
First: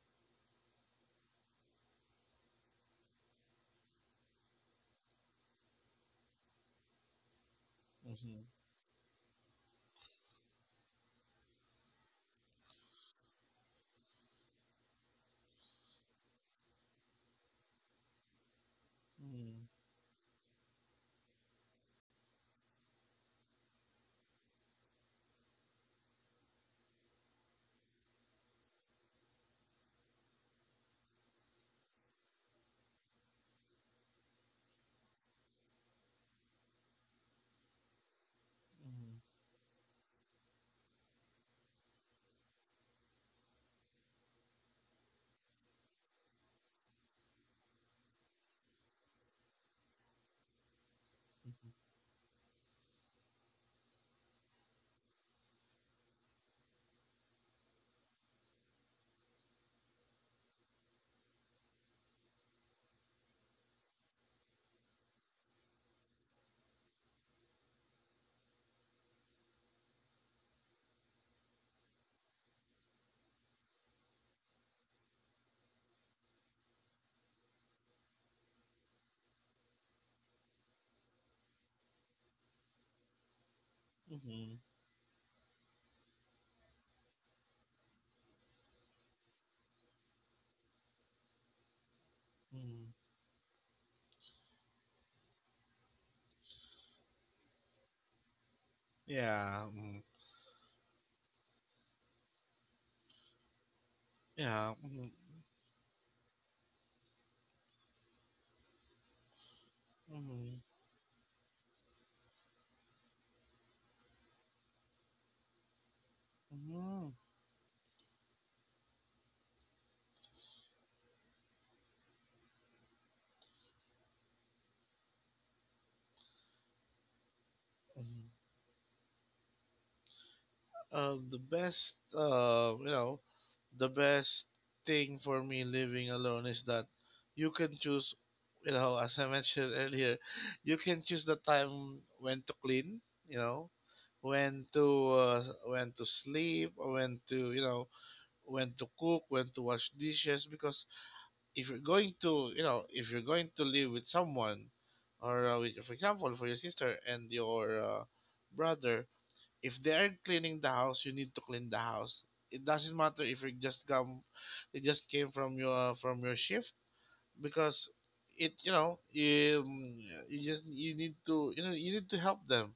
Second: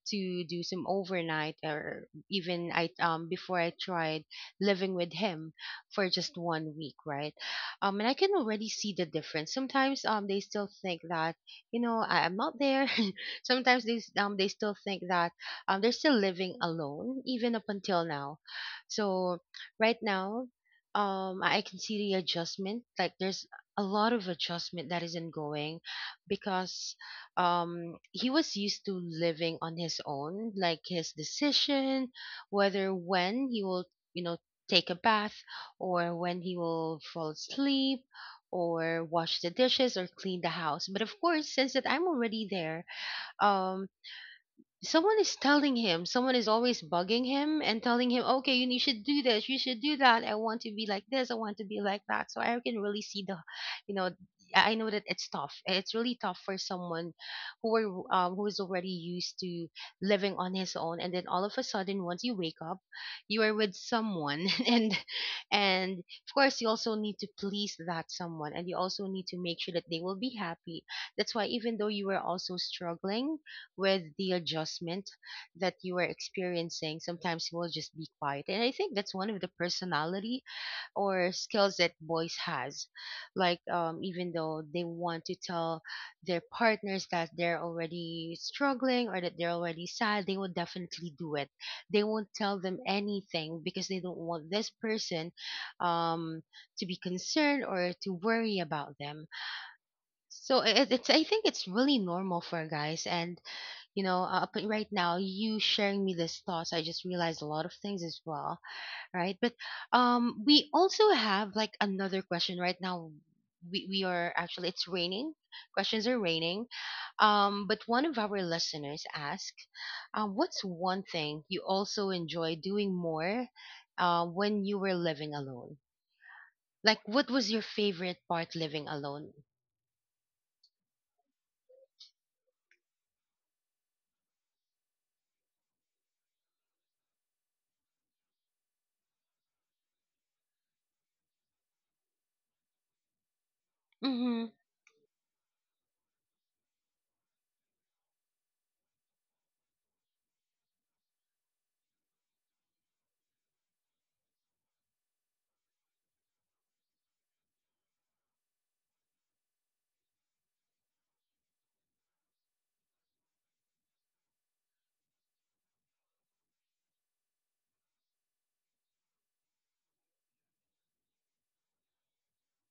Speaker 1: to do some overnight, or even I um, before I tried living with him for just one week, right? Um, and I can already see the difference. Sometimes um, they still think that you know I, I'm not there. Sometimes they s- um, they still think that um, they're still living alone, even up until now. So right now, um, I can see the adjustment. Like there's a lot of adjustment that is ongoing because um, he was used to living on his own, like his decision, whether when he will, you know, take a bath, or when he will fall asleep, or wash the dishes or clean the house. But of course, since that I'm already there, um, someone is telling him, someone is always bugging him and telling him, okay, you you should do this, you should do that. I want to be like this, I want to be like that. So I can really see the, you know, I I know that it's tough. It's really tough for someone who are um, who is already used to living on his own, and then all of a sudden, once you wake up, you are with someone, and and of course, you also need to please that someone, and you also need to make sure that they will be happy. That's why even though you were also struggling with the adjustment that you are experiencing, sometimes you will just be quiet. And I think that's one of the personality or skills that boys has. Like um, even though they want to tell their partners that they're already struggling or that they're already sad, they will definitely do it. They won't tell them anything because they don't want this person um, to be concerned or to worry about them. So it, it's I think it's really normal for guys, and you know, uh, up right now, you sharing me this thoughts, I just realized a lot of things as well, right? But um, we also have like another question right now. We we are actually it's raining. Questions are raining. Um, but one of our listeners asked, uh, "What's one thing you also enjoy doing more uh, when you were living alone? Like, what was your favorite part living alone?"
Speaker 2: Um, the best, uh, you know, the best thing for me living alone is that you can choose, you know, as I mentioned earlier. You can choose the time when to clean, you know,
Speaker 1: Mhm,
Speaker 2: when to, uh, when to sleep, or when to, you know when to cook, when to wash dishes. Because if you're going to, you know, if you're going to live with someone, or, uh, with, for example, for your sister and your, uh, brother, if they are cleaning the house, you need to clean the house. It doesn't matter if you just come, it just came from your from your shift, because it you know you, you just you need to you know you need to help them.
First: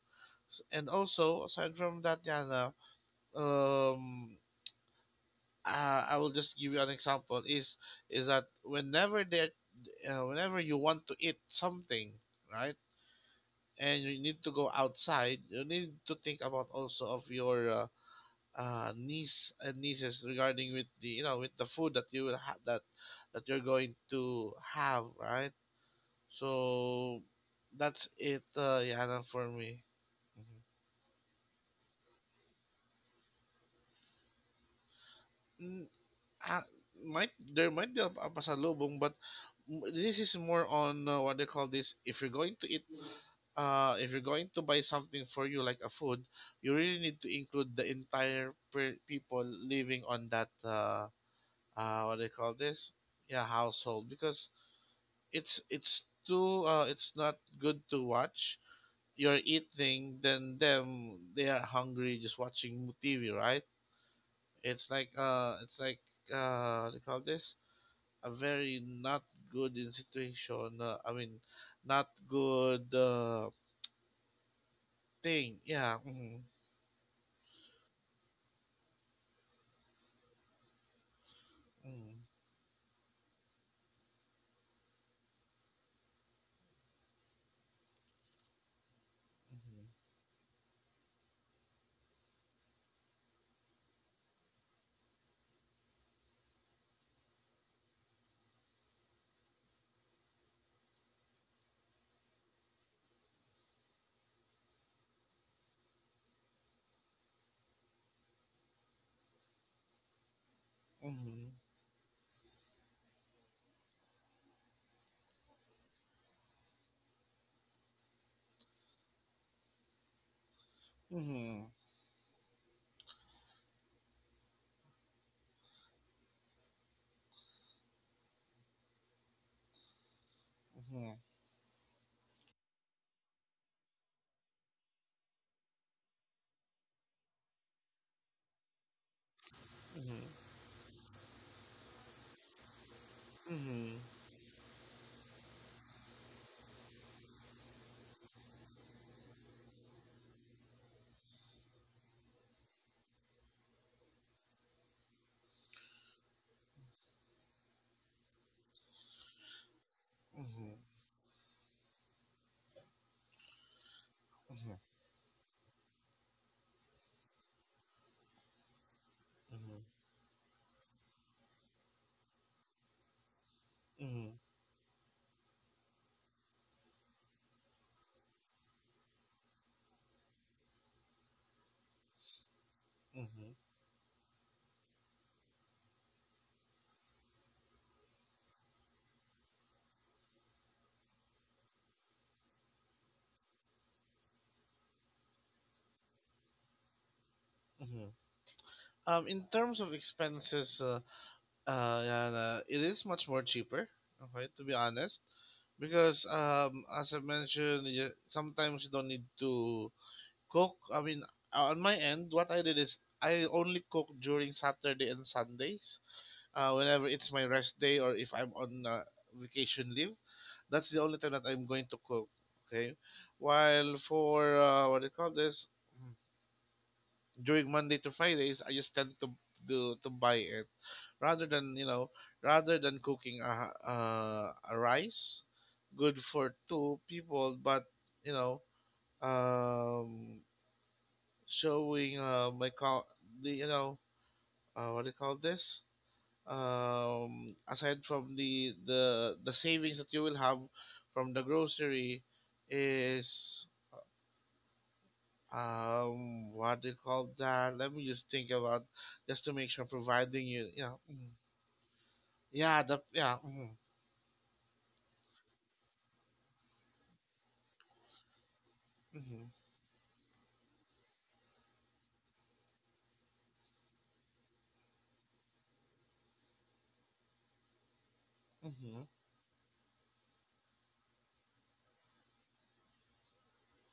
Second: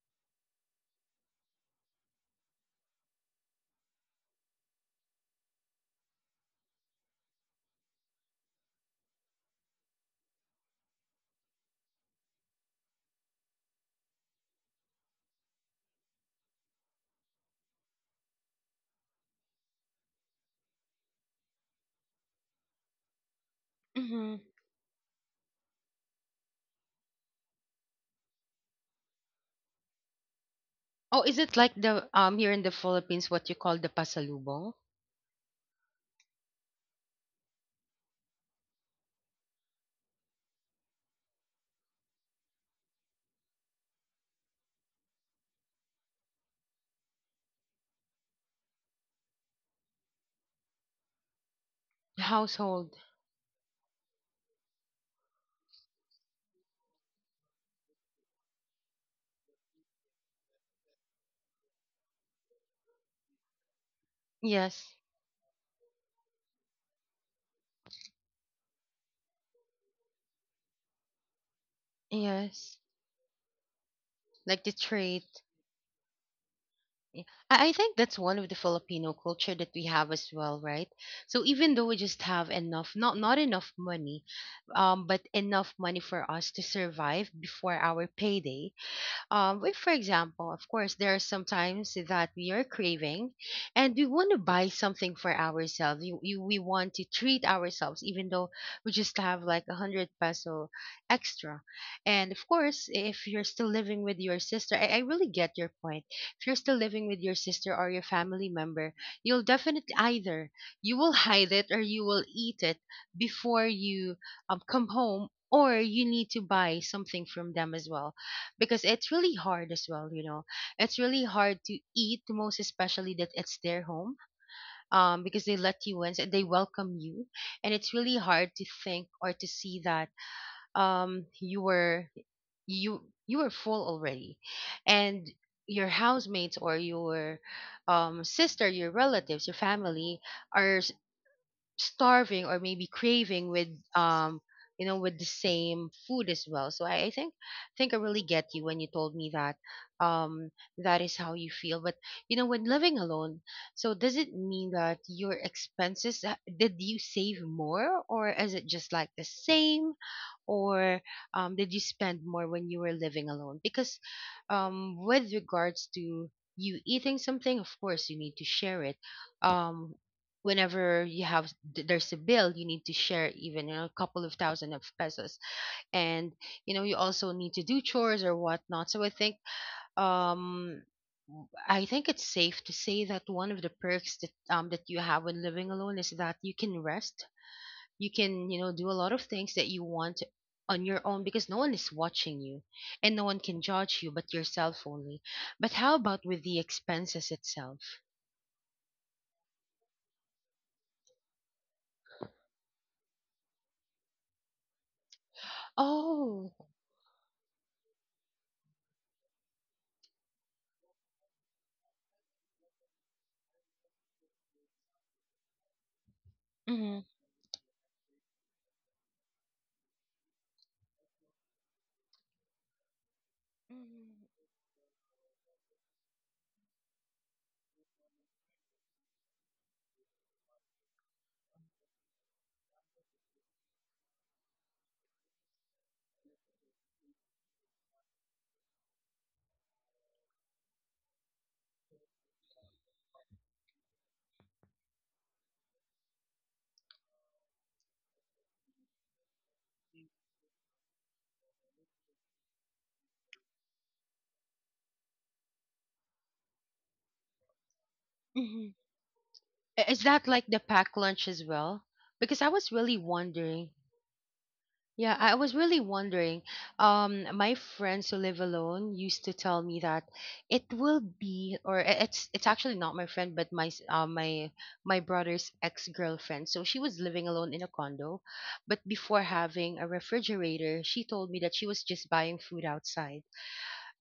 Speaker 2: S- And also, aside from that, Yana, um, I, I will just give you an example. Is is that whenever they uh, whenever you want to eat something, right? And you need to go outside. You need to think about also of your, uh, uh, niece and nieces, regarding with the, you know with the food that you will have that that you're going
Speaker 1: mhm.
Speaker 2: to have, right? So that's it, uh, Yana, for me.
Speaker 1: Oh, is it like the um here in the Philippines what you call the pasalubong?
Speaker 2: Mm. Ah, might there might be a a pasalubong, but m- this is more on, uh, what they call this. If you're going to eat, uh if you're going to buy something for you, like a food, you really need to include the entire per- people living on that, uh uh what
Speaker 1: The
Speaker 2: they call this.
Speaker 1: household.
Speaker 2: Yeah, household, because it's it's too uh, it's not good to watch. You're eating, then them, they are hungry, just watching T V, right? It's
Speaker 1: Yes.
Speaker 2: like uh, it's like uh, what do you call this? A very not good in situation. Uh, I mean, not
Speaker 1: Yes.
Speaker 2: good, uh,
Speaker 1: Like the trait.
Speaker 2: thing. Yeah.
Speaker 1: Yeah. I, I think that's one of the Filipino culture that we have as well, right? So even though we just have enough not not enough money, um, but enough money for us to survive before our payday, um, if for example of course there are sometimes that we are craving and we want to buy something for ourselves you, you, we want to treat ourselves even though we just have like a hundred peso extra, and of course if you're still living with your sister, I, I really get your point. If you're still living with your sister or your family member, you'll definitely either you will hide it or you will eat it before you um, come home, or you need to buy something from them as well, because it's really hard as well, you know, it's really hard to eat most especially that it's their home, um because they let you in, so they welcome you, and it's really hard to think or to see that um you were you you were full already, and your housemates or your um, sister your relatives your family are starving or maybe craving with um you know with the same food as well. So I, I think think I really get you when you told me that um that is how you feel. But you know, when living alone, so does it mean that your expenses uh, did you save more, or is it just like the same, or um did you spend more when you were living alone? Because um with regards to you eating something, of course you need to share it. um Whenever you have th- there's a bill you need to share, even you know a couple of thousand of pesos, and you know you also need to do chores or whatnot. So i think um I think it's safe to say that one of the perks that um that you have when living alone is that you can rest. You can, you know, do a lot of things that you want on your own because no one is watching you, and no one can judge you but yourself only. But how about with the expenses itself?
Speaker 2: Um, in terms of expenses, uh, uh, yeah, uh, it is much more cheaper. Okay, to be honest, because
Speaker 1: Oh.
Speaker 2: um as I mentioned, you, sometimes you don't need to cook. I mean, uh, on my end, what I did is I only cook during Saturday and Sundays. Uh,
Speaker 1: Mm-hmm.
Speaker 2: whenever it's my rest day, or if I'm on uh, vacation leave, that's the only time that I'm going to cook. Okay. While
Speaker 1: mm
Speaker 2: for uh, what do you call this, during Monday to Fridays, I just tend to do to buy it rather than you know rather than cooking a a, a rice good for two people, but you know um showing uh, my call the you know uh, what do you call this um aside from the the the savings that you will have from the grocery is um what do you call that, let me just think
Speaker 1: hmm
Speaker 2: about, just to make
Speaker 1: I-
Speaker 2: sure
Speaker 1: Is that like
Speaker 2: providing
Speaker 1: the
Speaker 2: you you
Speaker 1: packed
Speaker 2: know
Speaker 1: lunch as well? Because I was
Speaker 2: Yeah,
Speaker 1: really
Speaker 2: the yeah.
Speaker 1: wondering. Yeah, I was really wondering. Um, my friends who live alone used to tell me that it will be, or I- it's it's actually not my friend, but my s- uh, my my brother's ex girlfriend. So she was living alone in a condo, but before having a refrigerator, she told me that she was just buying food outside.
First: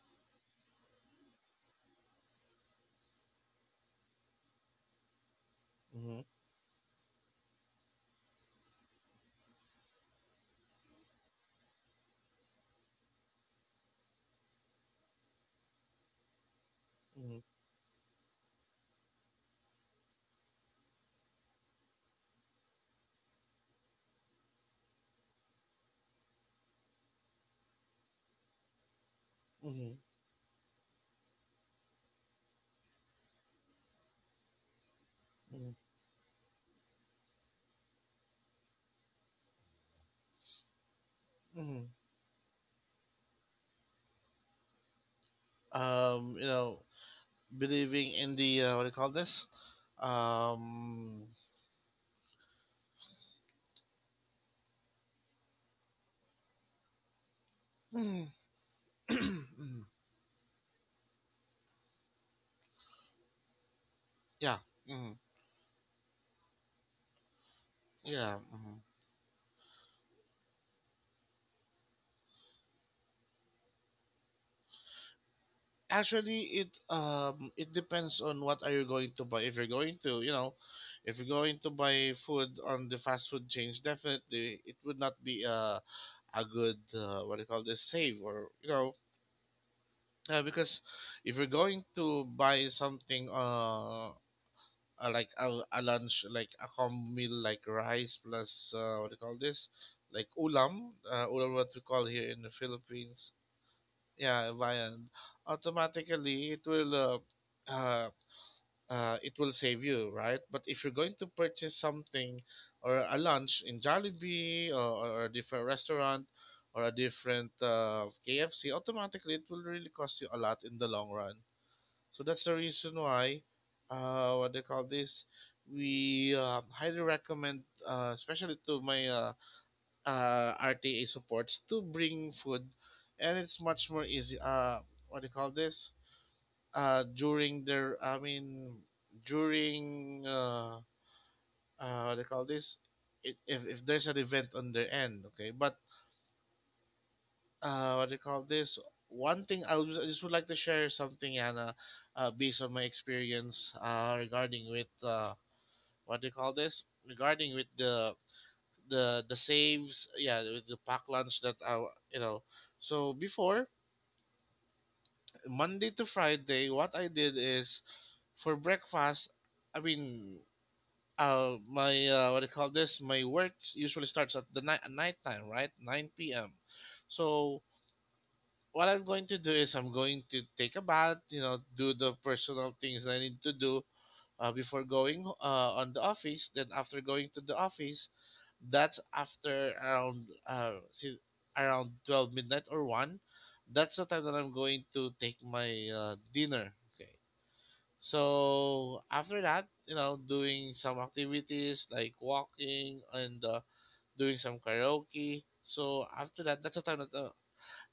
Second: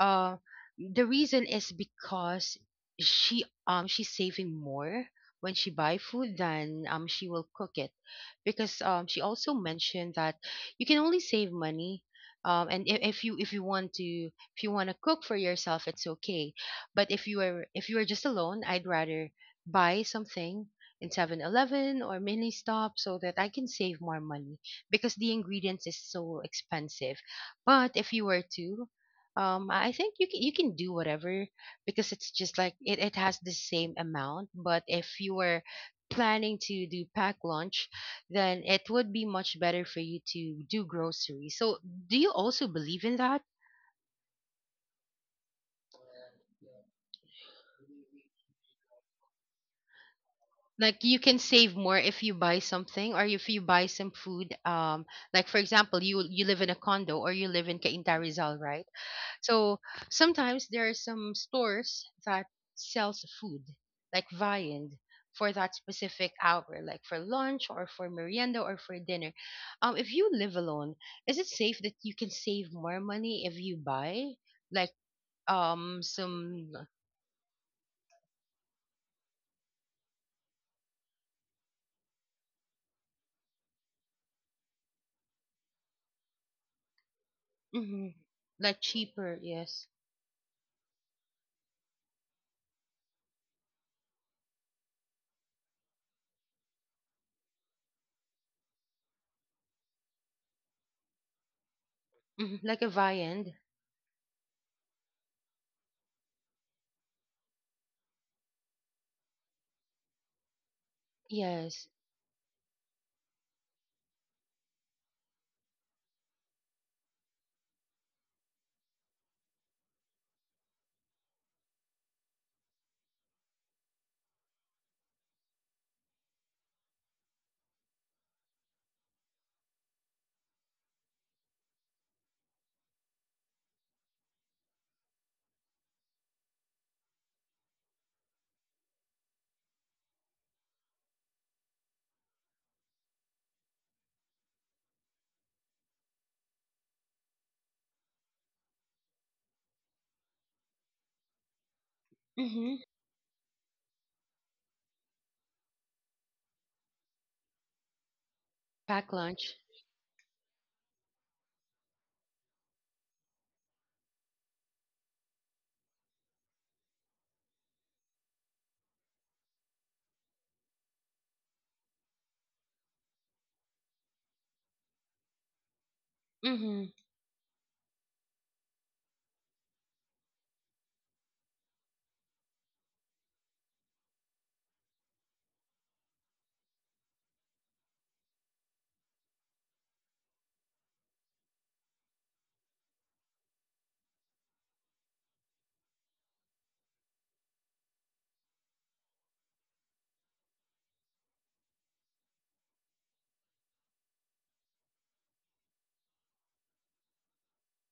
Speaker 1: uh, the reason is because she um she's saving more when she buy food than um she will cook it, because um she also mentioned that you can only save money um and if, if you if you want to if you want to cook for yourself it's okay, but if you are if you are just alone I'd rather buy something in Seven Eleven or mini stop so that I can save more money, because the ingredients is so expensive. But if you were to um, I I think you can you can do whatever, because it's just like it, it has the same amount. But if you were planning to do pack lunch, then it would be much better for you to do groceries. So do you also believe in that?
Speaker 2: um you know Believing in the uh, what do you call this
Speaker 1: Like you
Speaker 2: um
Speaker 1: can save more if you buy something or if you buy some food. Um, like for example, you you live in a condo or you live in Cainta Rizal, right? So sometimes there are some stores that sells food like
Speaker 2: yeah,
Speaker 1: viand
Speaker 2: mhm,
Speaker 1: for that specific hour, like for lunch or for
Speaker 2: yeah,
Speaker 1: merienda or
Speaker 2: mhm.
Speaker 1: for dinner. Um, if you live alone, is it safe that you can save more money if you buy like um
Speaker 2: Actually,
Speaker 1: some
Speaker 2: it um it depends on what are you going to buy. If you're going to you know if you're going to buy food on the fast food chains, definitely it would not be a a good, uh, what do you call this
Speaker 1: hmm
Speaker 2: save, or you
Speaker 1: like
Speaker 2: know
Speaker 1: cheaper? Yes,
Speaker 2: uh, because if you're going to buy something uh uh, like a, a lunch, like a combo meal like rice plus, uh, what do you call this like ulam, uh, ulam what we call here in the
Speaker 1: hmm like a
Speaker 2: Philippines.
Speaker 1: viand.
Speaker 2: Yeah, viand. Automatically, it will uh, uh, uh, it will save you, right? But if you're going to purchase
Speaker 1: Yes.
Speaker 2: something or a lunch in Jollibee, or, or a different restaurant or a different uh, K F C, automatically it will really cost you a lot in the long run. So that's the reason why, uh, what they call this we uh, highly recommend, uh, especially to my uh, uh, R T A supports, to bring food, and it's much more easy. Uh, what do you call this? Uh, during their, I mean, during uh, uh, what do you call this? it, if if there's an event on their end, okay. But uh, what do you call this? One thing I, was, I just would like to share something, Anna, uh, based on
Speaker 1: Mm-hmm.
Speaker 2: my experience uh, regarding with uh, what do you call this? Regarding with the
Speaker 1: Pack
Speaker 2: the the
Speaker 1: lunch.
Speaker 2: saves, yeah, with the pack lunch that I you know so before, Monday to Friday, what I did is for breakfast, I mean, uh my, uh, what do you call this my work usually starts at the night, at night time, right? nine p m
Speaker 1: Mm-hmm.
Speaker 2: So what I'm going to do is I'm going to take a bath, you know do the personal things that I need to do uh, before going uh, on the office. Then after going to the office, that's after around uh si- around twelve midnight or one, that's the time that I'm going to take my uh, dinner. Okay. So after that, you know doing some activities like walking and uh, doing some karaoke. So after that, that's the time that uh,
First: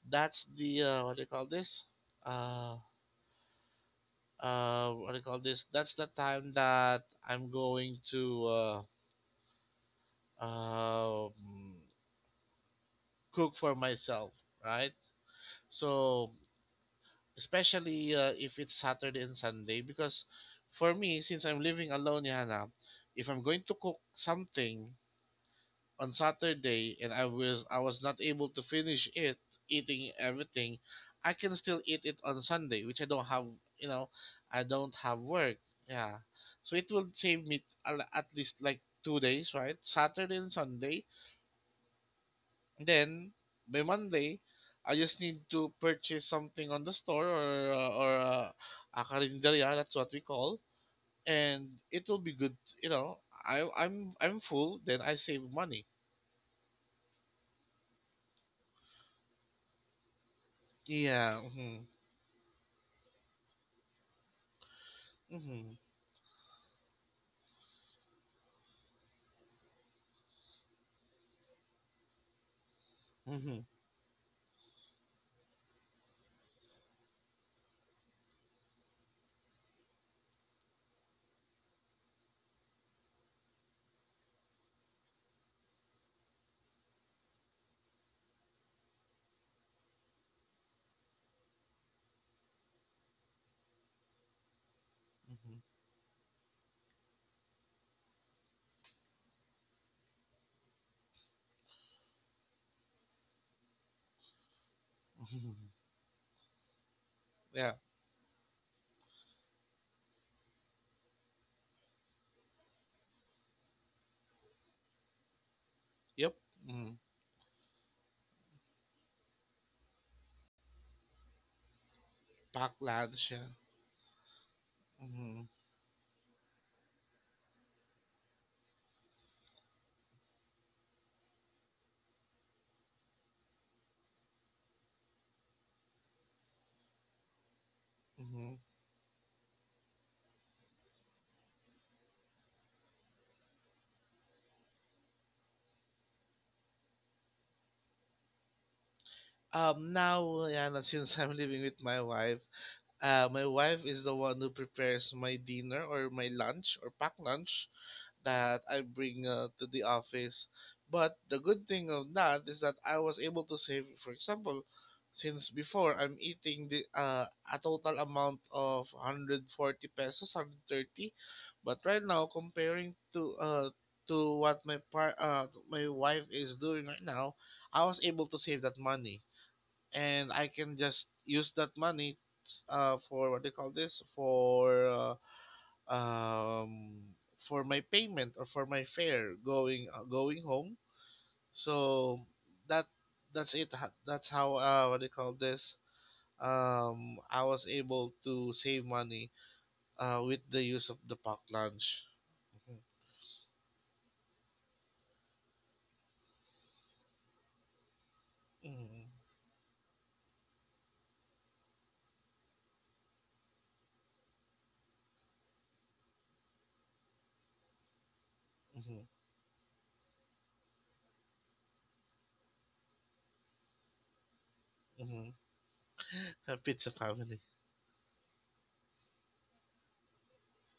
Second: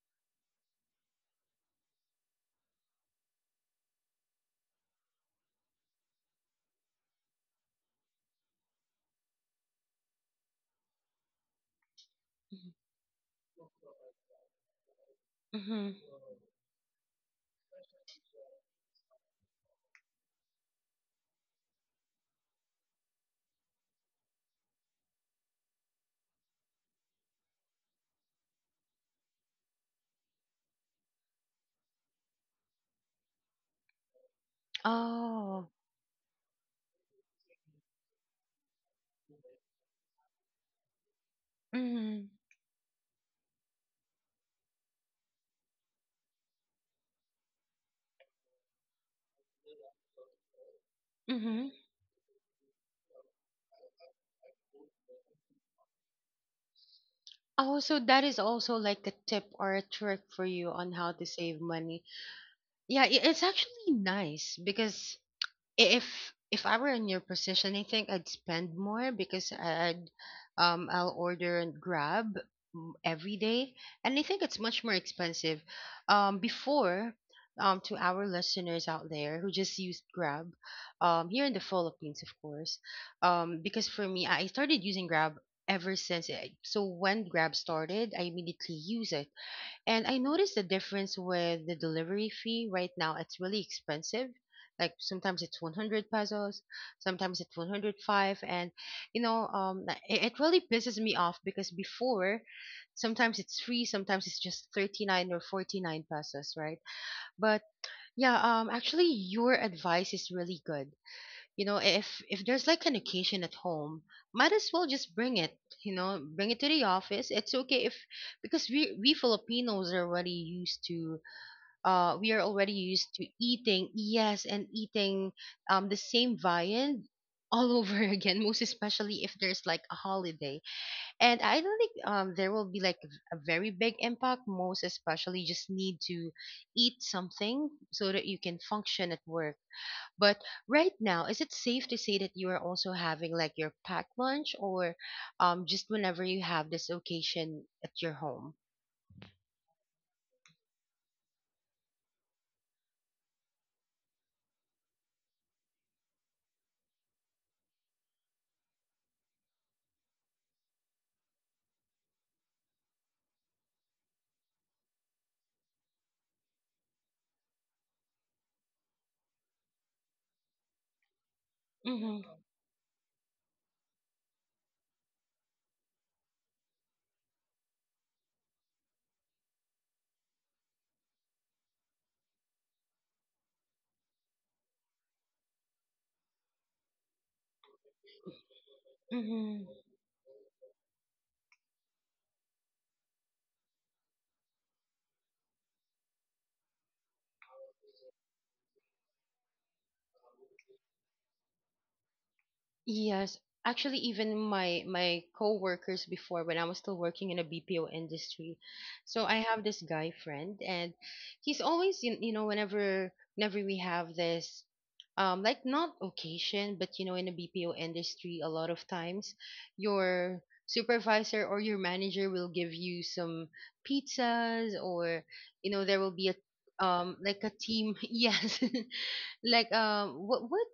Speaker 2: that's the uh, what do you call this uh uh what do you call this that's the time that I'm going to uh um
Speaker 1: Mm-hmm.
Speaker 2: cook for myself, right?
Speaker 1: Mm-hmm.
Speaker 2: So especially uh, if it's Saturday and Sunday, because for me, since I'm living alone, Yana, if I'm going to cook something on Saturday and I was I was not able to finish it, eating everything, I can still eat it on Sunday, which I don't have. You know, I don't have work.
Speaker 1: Oh.
Speaker 2: Yeah, so it will save me a- at least like two days, right? Saturday and Sunday.
Speaker 1: Mm-hmm.
Speaker 2: Then by Monday, I just need to purchase something on the store, or uh, or uh, a carinderia, that's what we call,
Speaker 1: Mm-hmm.
Speaker 2: and it will be good. You know, I I'm I'm full. Then I save money.
Speaker 1: Oh, so that is also like a tip or a trick for you on how to
Speaker 2: Yeah,
Speaker 1: save money. Yeah, i- it's actually nice because if if I were in your position, I think I'd spend more because I'd um I'll order and grab mm, every day, and I think it's much more expensive. Um, before, um, to our listeners out there who just used Grab, um, here in the Philippines, of course, um, because for me, I started using Grab ever since it. So when Grab started, I immediately use it and I noticed the difference with the delivery fee. Right now, it's really expensive. Like sometimes it's one hundred pesos, sometimes it's one hundred five. And, you know, um, tha- it, it really pisses me off because before, sometimes it's free, sometimes it's just thirty-nine or forty-nine pesos, right? But
Speaker 2: yeah,
Speaker 1: yeah, um, actually, your advice is really good. You know, if if there's like an occasion at home, might as well just bring it. You know,
Speaker 2: yep.
Speaker 1: bring it to the office. It's okay if because we we Filipinos are already used to, uh, we are
Speaker 2: Pack
Speaker 1: already used
Speaker 2: lunch.
Speaker 1: to
Speaker 2: Yeah,
Speaker 1: eating, yes, and eating um the same viand all over again, most especially if there's like a holiday. And I don't think um there will be like a very big impact, most especially just need to eat something so that you
Speaker 2: hmm
Speaker 1: can function at work. But right now, is it safe to say that you are also having like your packed lunch or um just whenever you have this occasion at your home?
Speaker 2: Um, now, Yana, since I'm living with my wife, uh, my wife is the one who prepares my dinner or my lunch or pack lunch. That I bring uh, to the office. But the good thing of that is that I was able to save, for example, since before I'm eating the uh, a total amount of one hundred forty pesos, one hundred thirty. But right now,
Speaker 1: Mm-hmm.
Speaker 2: comparing to uh, to what my par- uh, my wife is doing right now, I was able to save that money, and I can just use that money uh, for what they call this for. Uh, um, for my payment or for my fare
Speaker 1: Mm-hmm.
Speaker 2: going uh, going home. So that that's it. Ha- That's how uh, what do you call this? Um, I was able to save money uh, with the use of the pack lunch.
Speaker 1: Yes, actually, even my my coworkers before, when I was still working in a B P O industry. So I have this guy friend, and he's always you, you know whenever whenever we have this um like not occasion, but you know, in a B P O industry, a lot of times your supervisor or your manager will give you some pizzas or
Speaker 2: Mm-hmm.
Speaker 1: you know there will be a
Speaker 2: Pizza
Speaker 1: um
Speaker 2: family.
Speaker 1: like a team, yes, like um what what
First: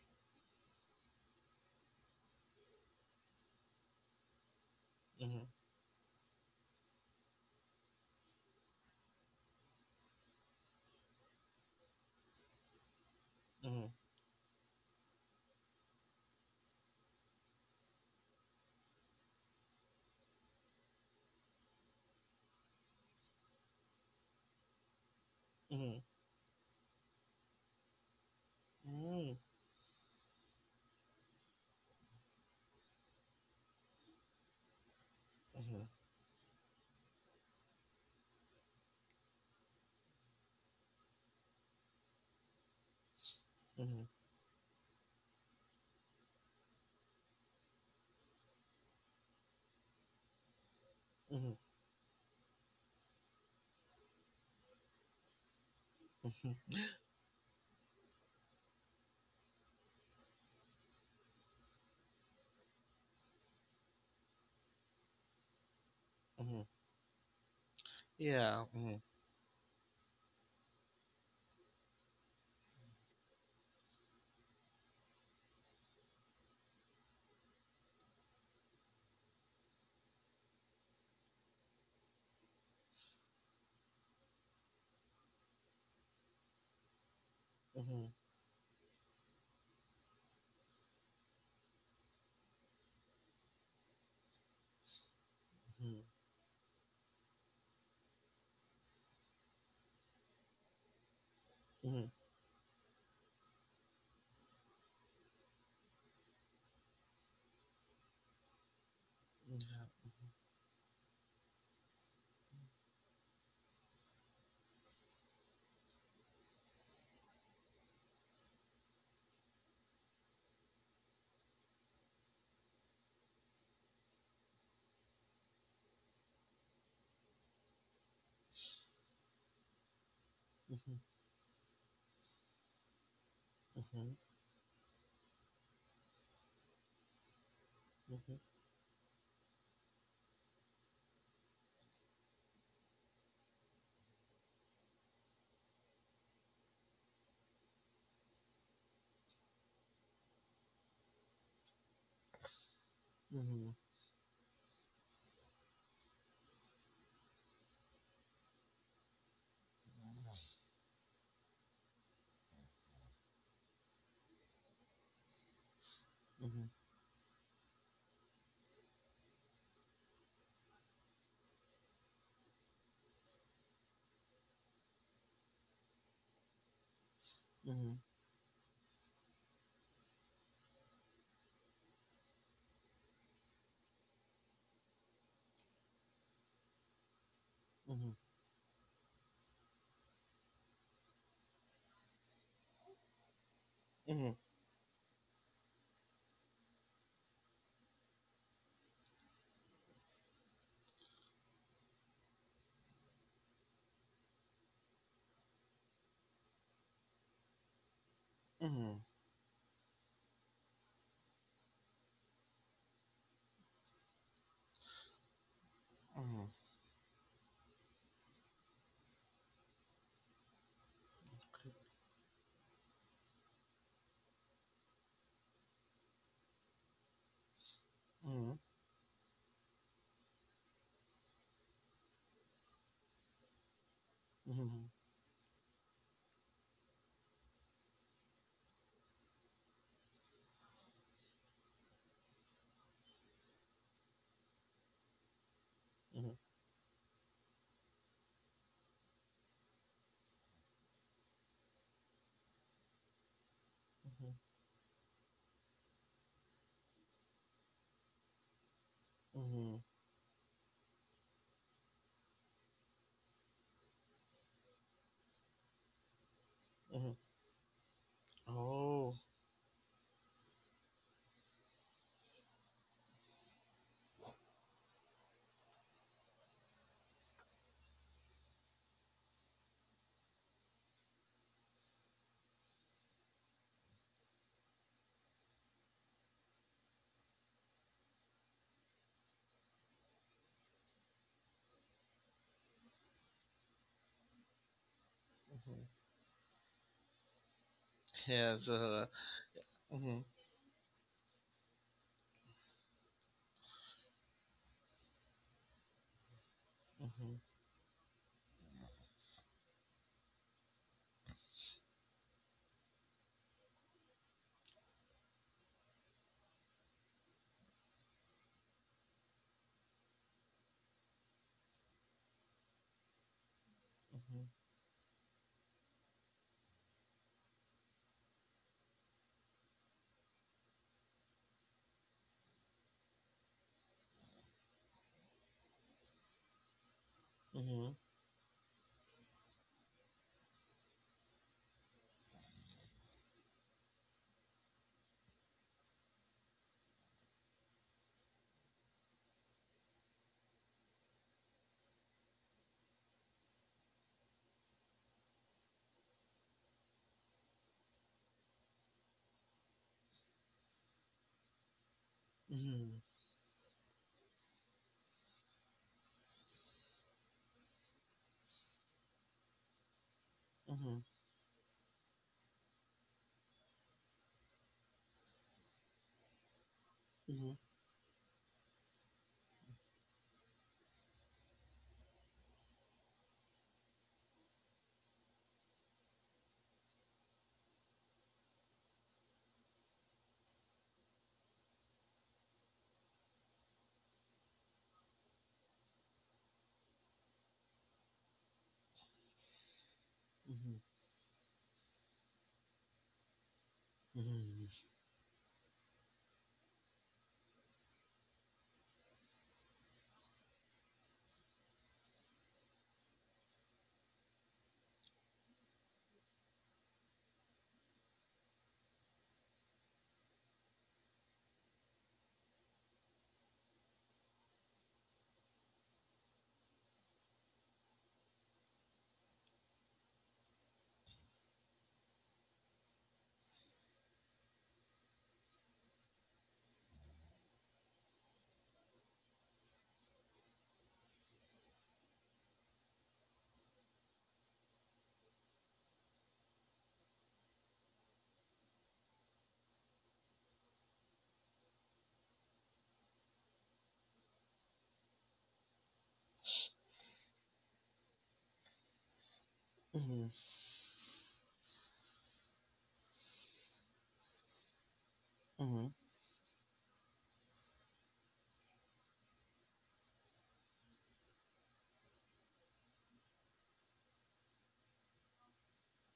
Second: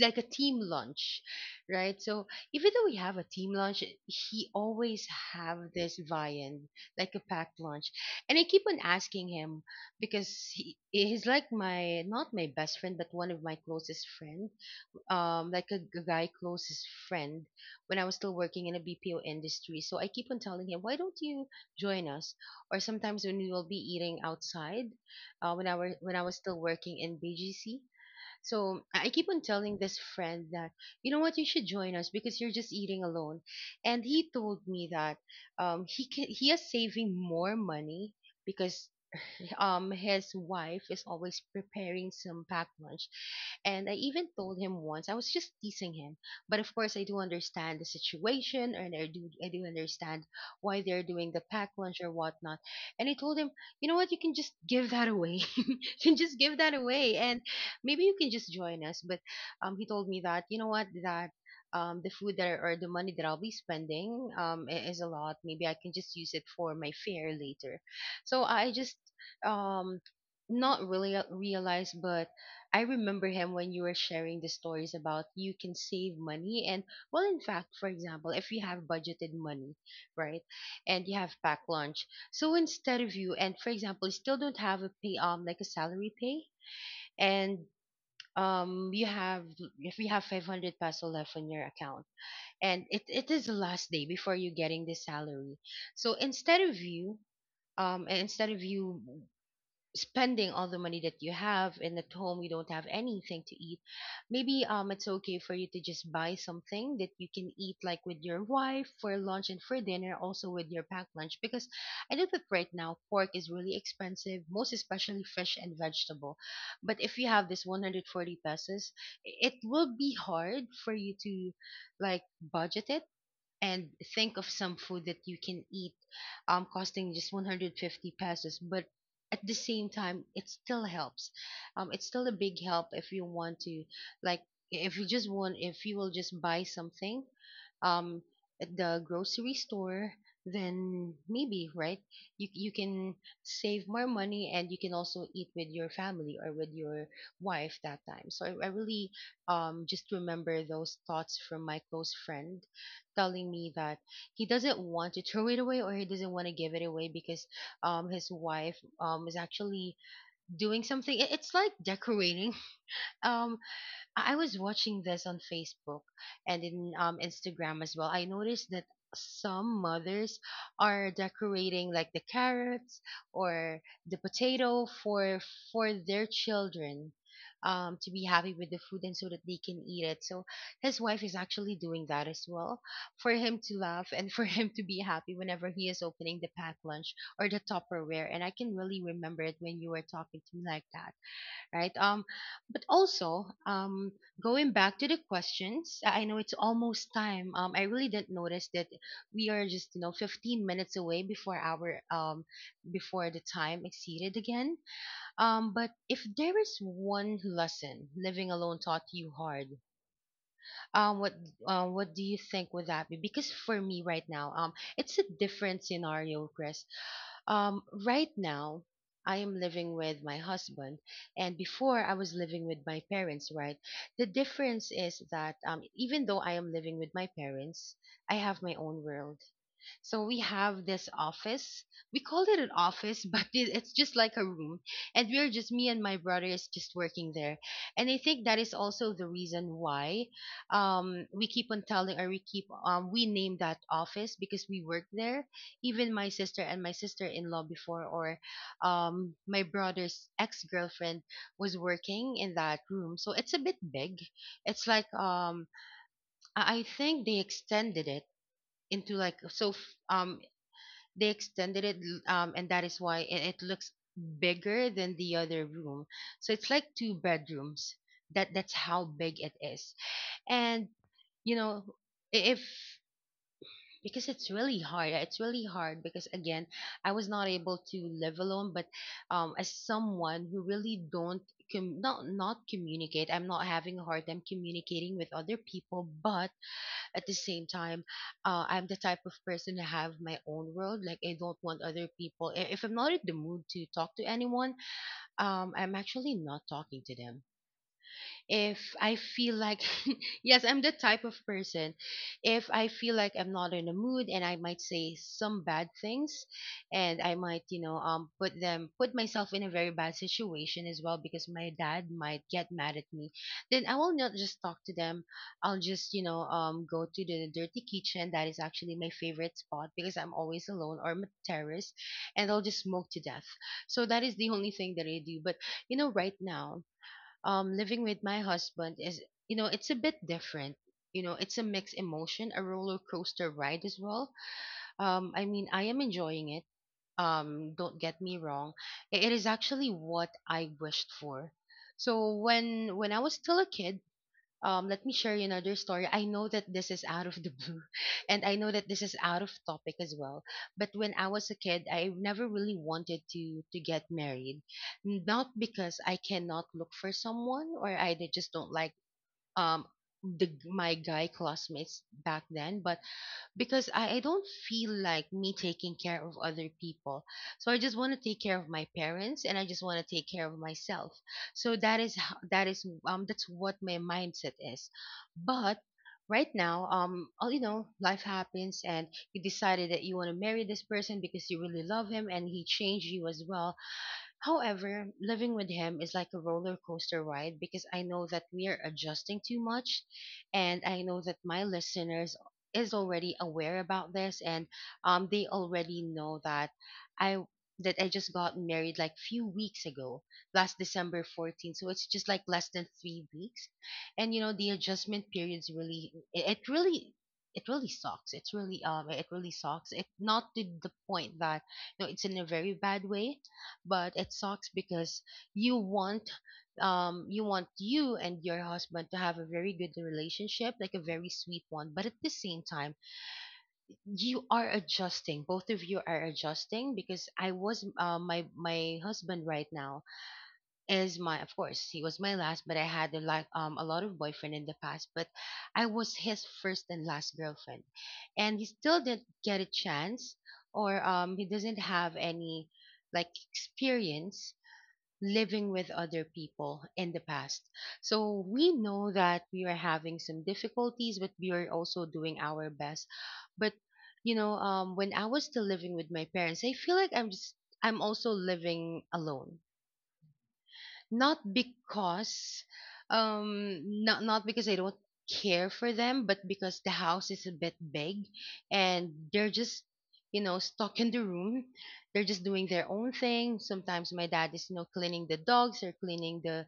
Speaker 1: like a team lunch, right? So even though we have a team lunch, he always have this viand like a packed lunch, and I keep on asking him because he, he's like my not my best friend, but one of my closest friend, um, like a, g- guy closest friend when I was still working in a B P O industry. So I keep on telling him, why don't you join us? Or sometimes when we will be eating outside, uh, when I were when I was still working in B G C. So I keep on telling this friend that, you know what, you should join us because you're just eating alone. And he told me that um, he can, he is saving more money because um his wife is always preparing some packed lunch. And I even told him once, I was just teasing him, but of course I do understand the situation and I do I do understand why they're doing the packed lunch or whatnot. And I told him, you know what, you can just give that away you can just give that away, and maybe you can just join us. But um he told me that, you know what, that um, the food that or the money that I'll be spending, um, i- is a lot. Maybe I can just use it for my fare later. So
Speaker 2: Yeah.
Speaker 1: I just
Speaker 2: mhm.
Speaker 1: um not really a- realize, but I remember him when you were sharing the stories about you can save money. And well, in fact, for example, if you have budgeted money, right, and you have packed lunch, so instead of you, and for example, you still don't have a pay, um like a salary pay, and um you have if you have five hundred peso left on your account, and it, it is the last day before you getting the salary, so instead of you, um instead of you spending all the money that you have and at home you don't have anything to eat, maybe um it's okay for you to just buy something that you can eat, like with your wife for lunch and for dinner, also with your packed lunch, because I know that right now pork is really expensive, most especially fish and vegetable. But if you have this one hundred forty pesos, it will be hard for you to, like, budget it and think of some food that you can eat um costing just one hundred fifty pesos. But at the same time, it still helps. Um it's still a big help if you want to, like, if you just want if you will just buy something um at the grocery store, then maybe, right, you you can save more money and you can also eat with your family or with your wife that time. so i, I really um just remember those thoughts from my close friend telling me that he doesn't want to throw it away or he doesn't want to give it away, because um his wife um is actually doing something. It- It's like decorating. Um, I I was watching this on Facebook and in um, Instagram as well. I noticed that some mothers are decorating like the carrots or the potato for for their children, um, to be happy with the food and so that they can eat it. So his wife is actually doing that as well for him to laugh and for him to be happy whenever he is opening the packed lunch or the Tupperware. And I can really remember it when you were talking to me like that, right? Um, but also, um, going back to the questions, I I know it's almost time. Um, I really didn't notice that we are just, you know, fifteen minutes away before our um before the time exceeded again. Um, but if there is one lesson living alone taught you hard, um, what uh, what do you think would that be? Because for me right now, um, it's a different scenario, Chris. Um, right now, I am living with my husband, and before I was living with my parents, right? The difference is that um, even though I am living with my parents, I have my own world. So we have this office. We call it an office, but it, it's just like a room. And we're just, me and my brother is just working there. And I think that is also the reason why um, we keep on telling or we keep, um, we name that office because we work there. Even my sister and my sister in law before, or um, my brother's ex girlfriend was working in that room. So it's a bit big. It's like, um, I I think they extended it into like so f- um they extended it, um and that is why it, it looks bigger than the other room, so it's like two bedrooms, that that's how
Speaker 2: Oh,
Speaker 1: big it is. And you know, if, because it's really hard, it's really hard because again I was not able to live alone. But um as someone who really don't com- not not communicate, I'm not having a hard time communicating with other people, but at the same time, uh, I'm the type of person to have my own world. Like I don't want other people. i- If I'm not in the mood to talk to anyone, um, I'm actually not talking to them
Speaker 2: yeah.
Speaker 1: if
Speaker 2: So,
Speaker 1: I feel like, yes, I'm the type of person, if I feel like I'm not in the mood and I might say some bad things, and I might, you know, um, put them, put myself in a very bad situation as well, because my dad might get mad at me, then I will not just talk to them. I'll just, you know, um, go to the dirty kitchen. That is actually my favorite spot because I'm always alone, or my terrace, and I'll just smoke to death. So that is the only thing that I do. But you know, right now, um living with my husband is, you know, it's a bit different. You know, it's a mixed emotion, a roller coaster ride as well. Um i mean I am enjoying it. Um don't get me wrong. I- it is actually what I wished for. So when when I was still a kid, um, let me share you another story. I know that this is out of the blue, and I know that this is out of topic as well. But when I was a kid, I never really wanted to to get married, not because I cannot look for someone or I d- just don't like um the g- my guy classmates back then, but because I, I don't feel like me taking care of other people. So I just want to take care of my parents and I just want to take care of myself. So that is how, that is um that's what my mindset is. But right now, um all you know life happens, and you decided that you want to marry this person because you really love him, and he changed you as well. However, living with him is like a roller coaster ride, because I know that we are adjusting too much, and I know that my listeners is already aware about this, and um they already know that I that I just got married like few weeks ago, last December fourteenth. So it's just like less than three weeks. And you know, the adjustment periods really, it, it really it really sucks. It's really um it really sucks. It not to the point that you know it's in a very bad way, but it sucks because you want, um you want you and your husband to have a very good relationship, like a very sweet one, but at the same time you are adjusting both of you are adjusting, because I was uh, my my husband right now is my of course, he was my last, but I had a lot, um a lot of boyfriend in the past, but I was his first and last girlfriend. And he still didn't get a chance, or um he doesn't have any like experience living with other people in the past. So we know that we are having some difficulties, but we are also doing our best. But you know, um, when I was still living with my parents, I feel like I'm just I'm also living alone, not because, um not not because I don't care for them, but because the house is a bit big, and they're just, you know stuck in the room. They're just doing their own thing. Sometimes my dad is, you know cleaning the dogs, or cleaning the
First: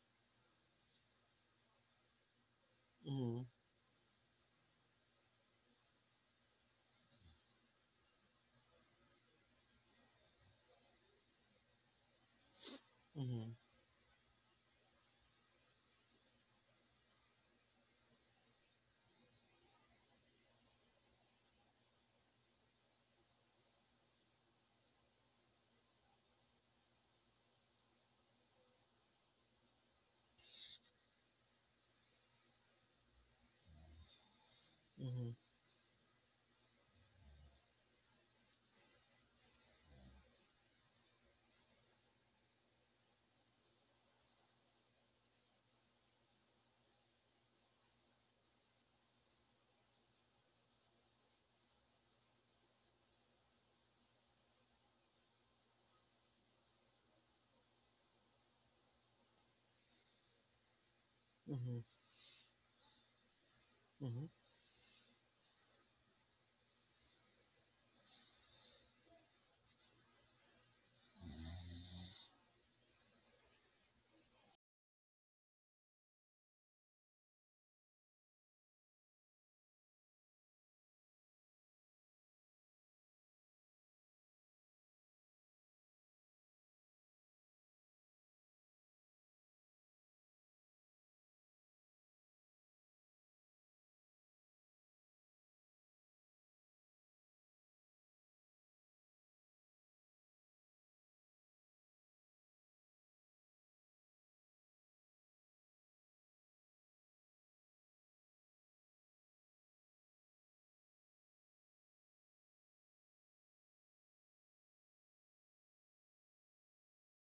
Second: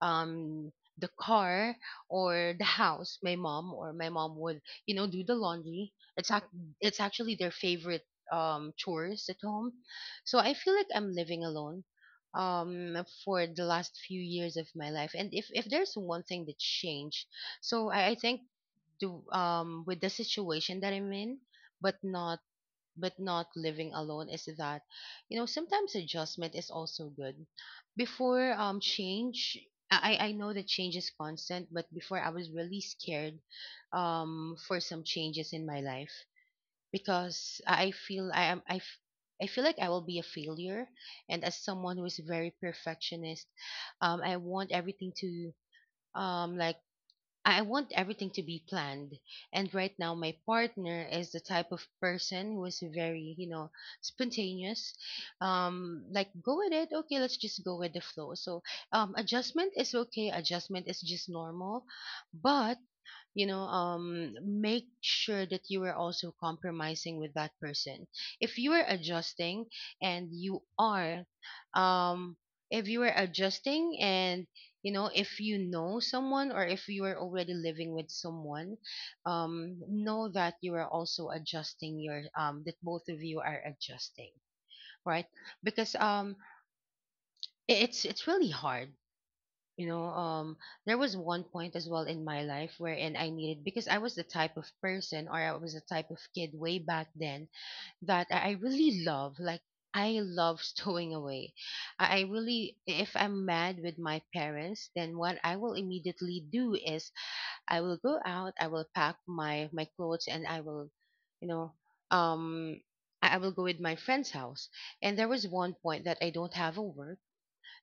Speaker 1: um the car, or the house. My mom or my mom would, you know do the laundry. It's ac- it's actually their favorite um chores at home. So I feel like I'm living alone, um for the last few years of my life. And if if there's one thing that changed, so i, I think do, um with the situation that I'm in, but not but not living alone, is that, you know sometimes adjustment is also good. Before, um change, I, I I know that change is constant, but before I was really scared, um, for some changes in my life, because I feel I am I, f- I feel like I will be a failure. And as someone who is very perfectionist, um I want everything to, um like I want everything to be planned. And right now my partner is the type of person who is very, you know spontaneous, um like, go with it. Okay, let's just go with the flow. So, um adjustment is okay, adjustment is just normal. But, you know um make sure that you are also compromising with that person. If you are adjusting, and you are um if you are adjusting, and, you know if you know someone, or if you are already living with someone, um know that you are also adjusting your, um that both of you are adjusting, right? Because, um i- it's it's really hard. you know um there was one point as well in my life wherein I needed because I was the type of person, or I was the type of kid way back then, that i I really love, like, I love stowing away. I I really If I'm mad with my parents, then what I will immediately do is I will go out, I will pack my my clothes, and I will you know um I I will go with my friend's house. And there was one point that I don't have a work.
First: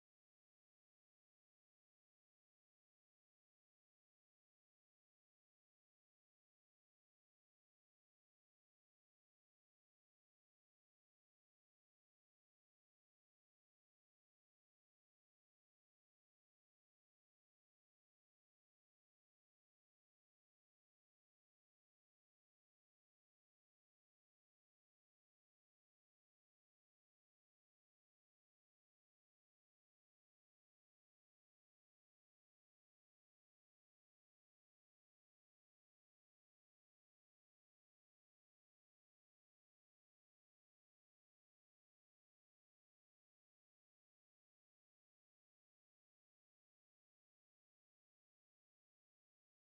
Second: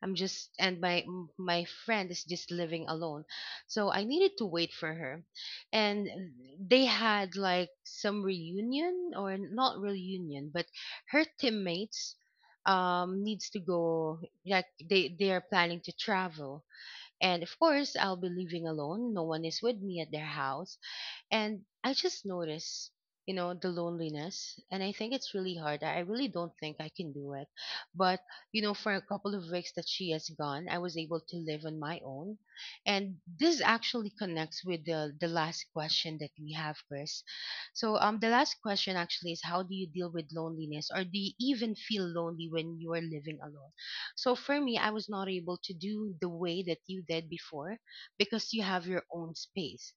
Speaker 1: I'm just And my m- my friend is just living alone. So I needed to wait for her. And they had like some reunion, or not reunion, but her teammates um needs to go, like, they they are planning to travel. And of course, I'll be living alone. No one is with me at their house. And I just notice, you know, the loneliness. And I think it's really hard. I I really don't think I can do it. But, you know, for a couple of weeks that she has gone, I was able to live on my own. And this actually connects with the, the last question that we have, Chris. So, um, the last question actually is, how do you deal with loneliness, or do you even feel lonely when you are living alone? So, for me, I was not able to do the way that you did before, because you have your own space,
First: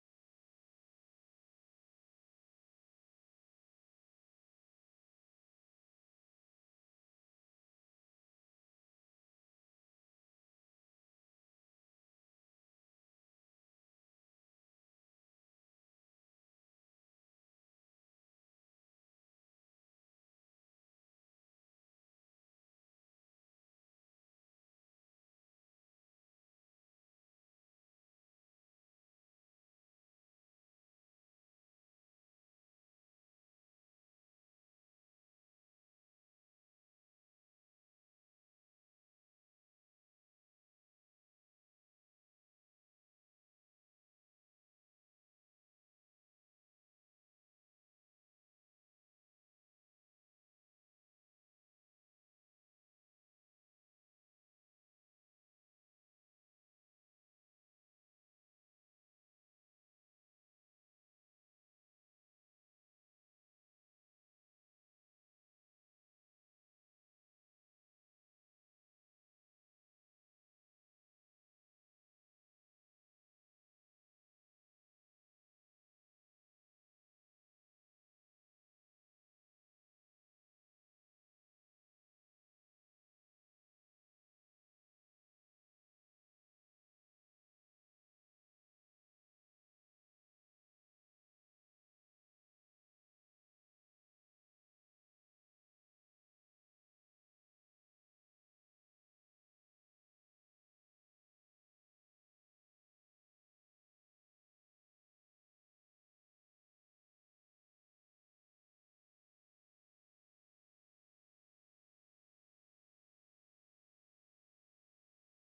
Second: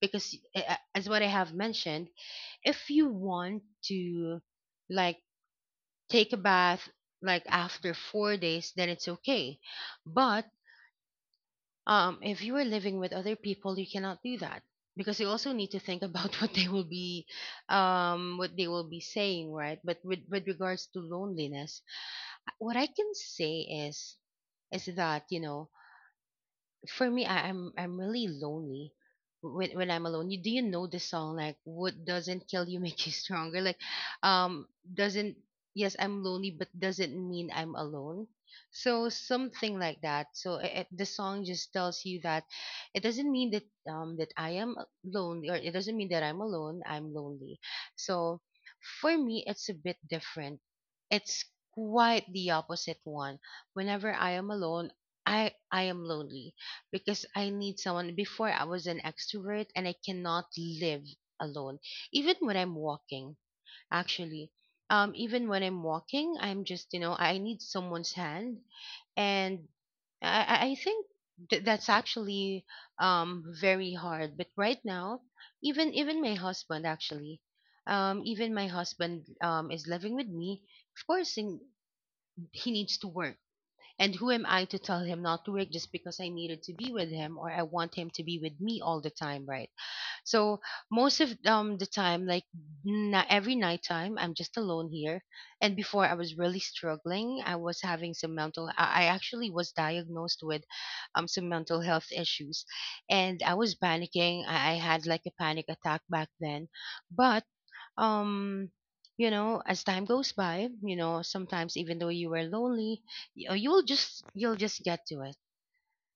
Speaker 1: because, uh, uh, as what I have mentioned, if you want to, like, take a bath like after four days, then it's okay. But, um, if you are living with other people, you cannot do that, because you also need to think about what they will be, um, what they will be saying, right? But with with regards to loneliness, what I can say is, is that, you know for me, I, I'm I'm really lonely when when I'm alone. You, do you know the song like, "What doesn't kill you make you stronger"? Like, um, doesn't yes, I'm lonely, but doesn't mean I'm alone. So something like that. So it, it, the song just tells you that it doesn't mean that, um that I am lonely, or it doesn't mean that I'm alone. I'm lonely. So for me, it's a bit different. It's quite the opposite one. Whenever I am alone, I I am lonely, because I need someone. Before I was an extrovert and I cannot live alone. Even when I'm walking, actually, um, even when I'm walking, I'm just you know I need someone's hand, and I, I I think, th- that's actually, um very hard. But right now, even even my husband actually, um, even my husband um is living with me. Of course, in, he needs to work, and who am I to tell him not to work just because I needed to be with him, or I want him to be with me all the time, right? So most of um the time, like, na every night time, I'm just alone here. And before I was really struggling, I was having some mental. I I actually was diagnosed with, um some mental health issues, and I was panicking. I, I had like a panic attack back then, but, um you know as time goes by, you know sometimes even though you were lonely, y- uh, you'll just you'll just get to it,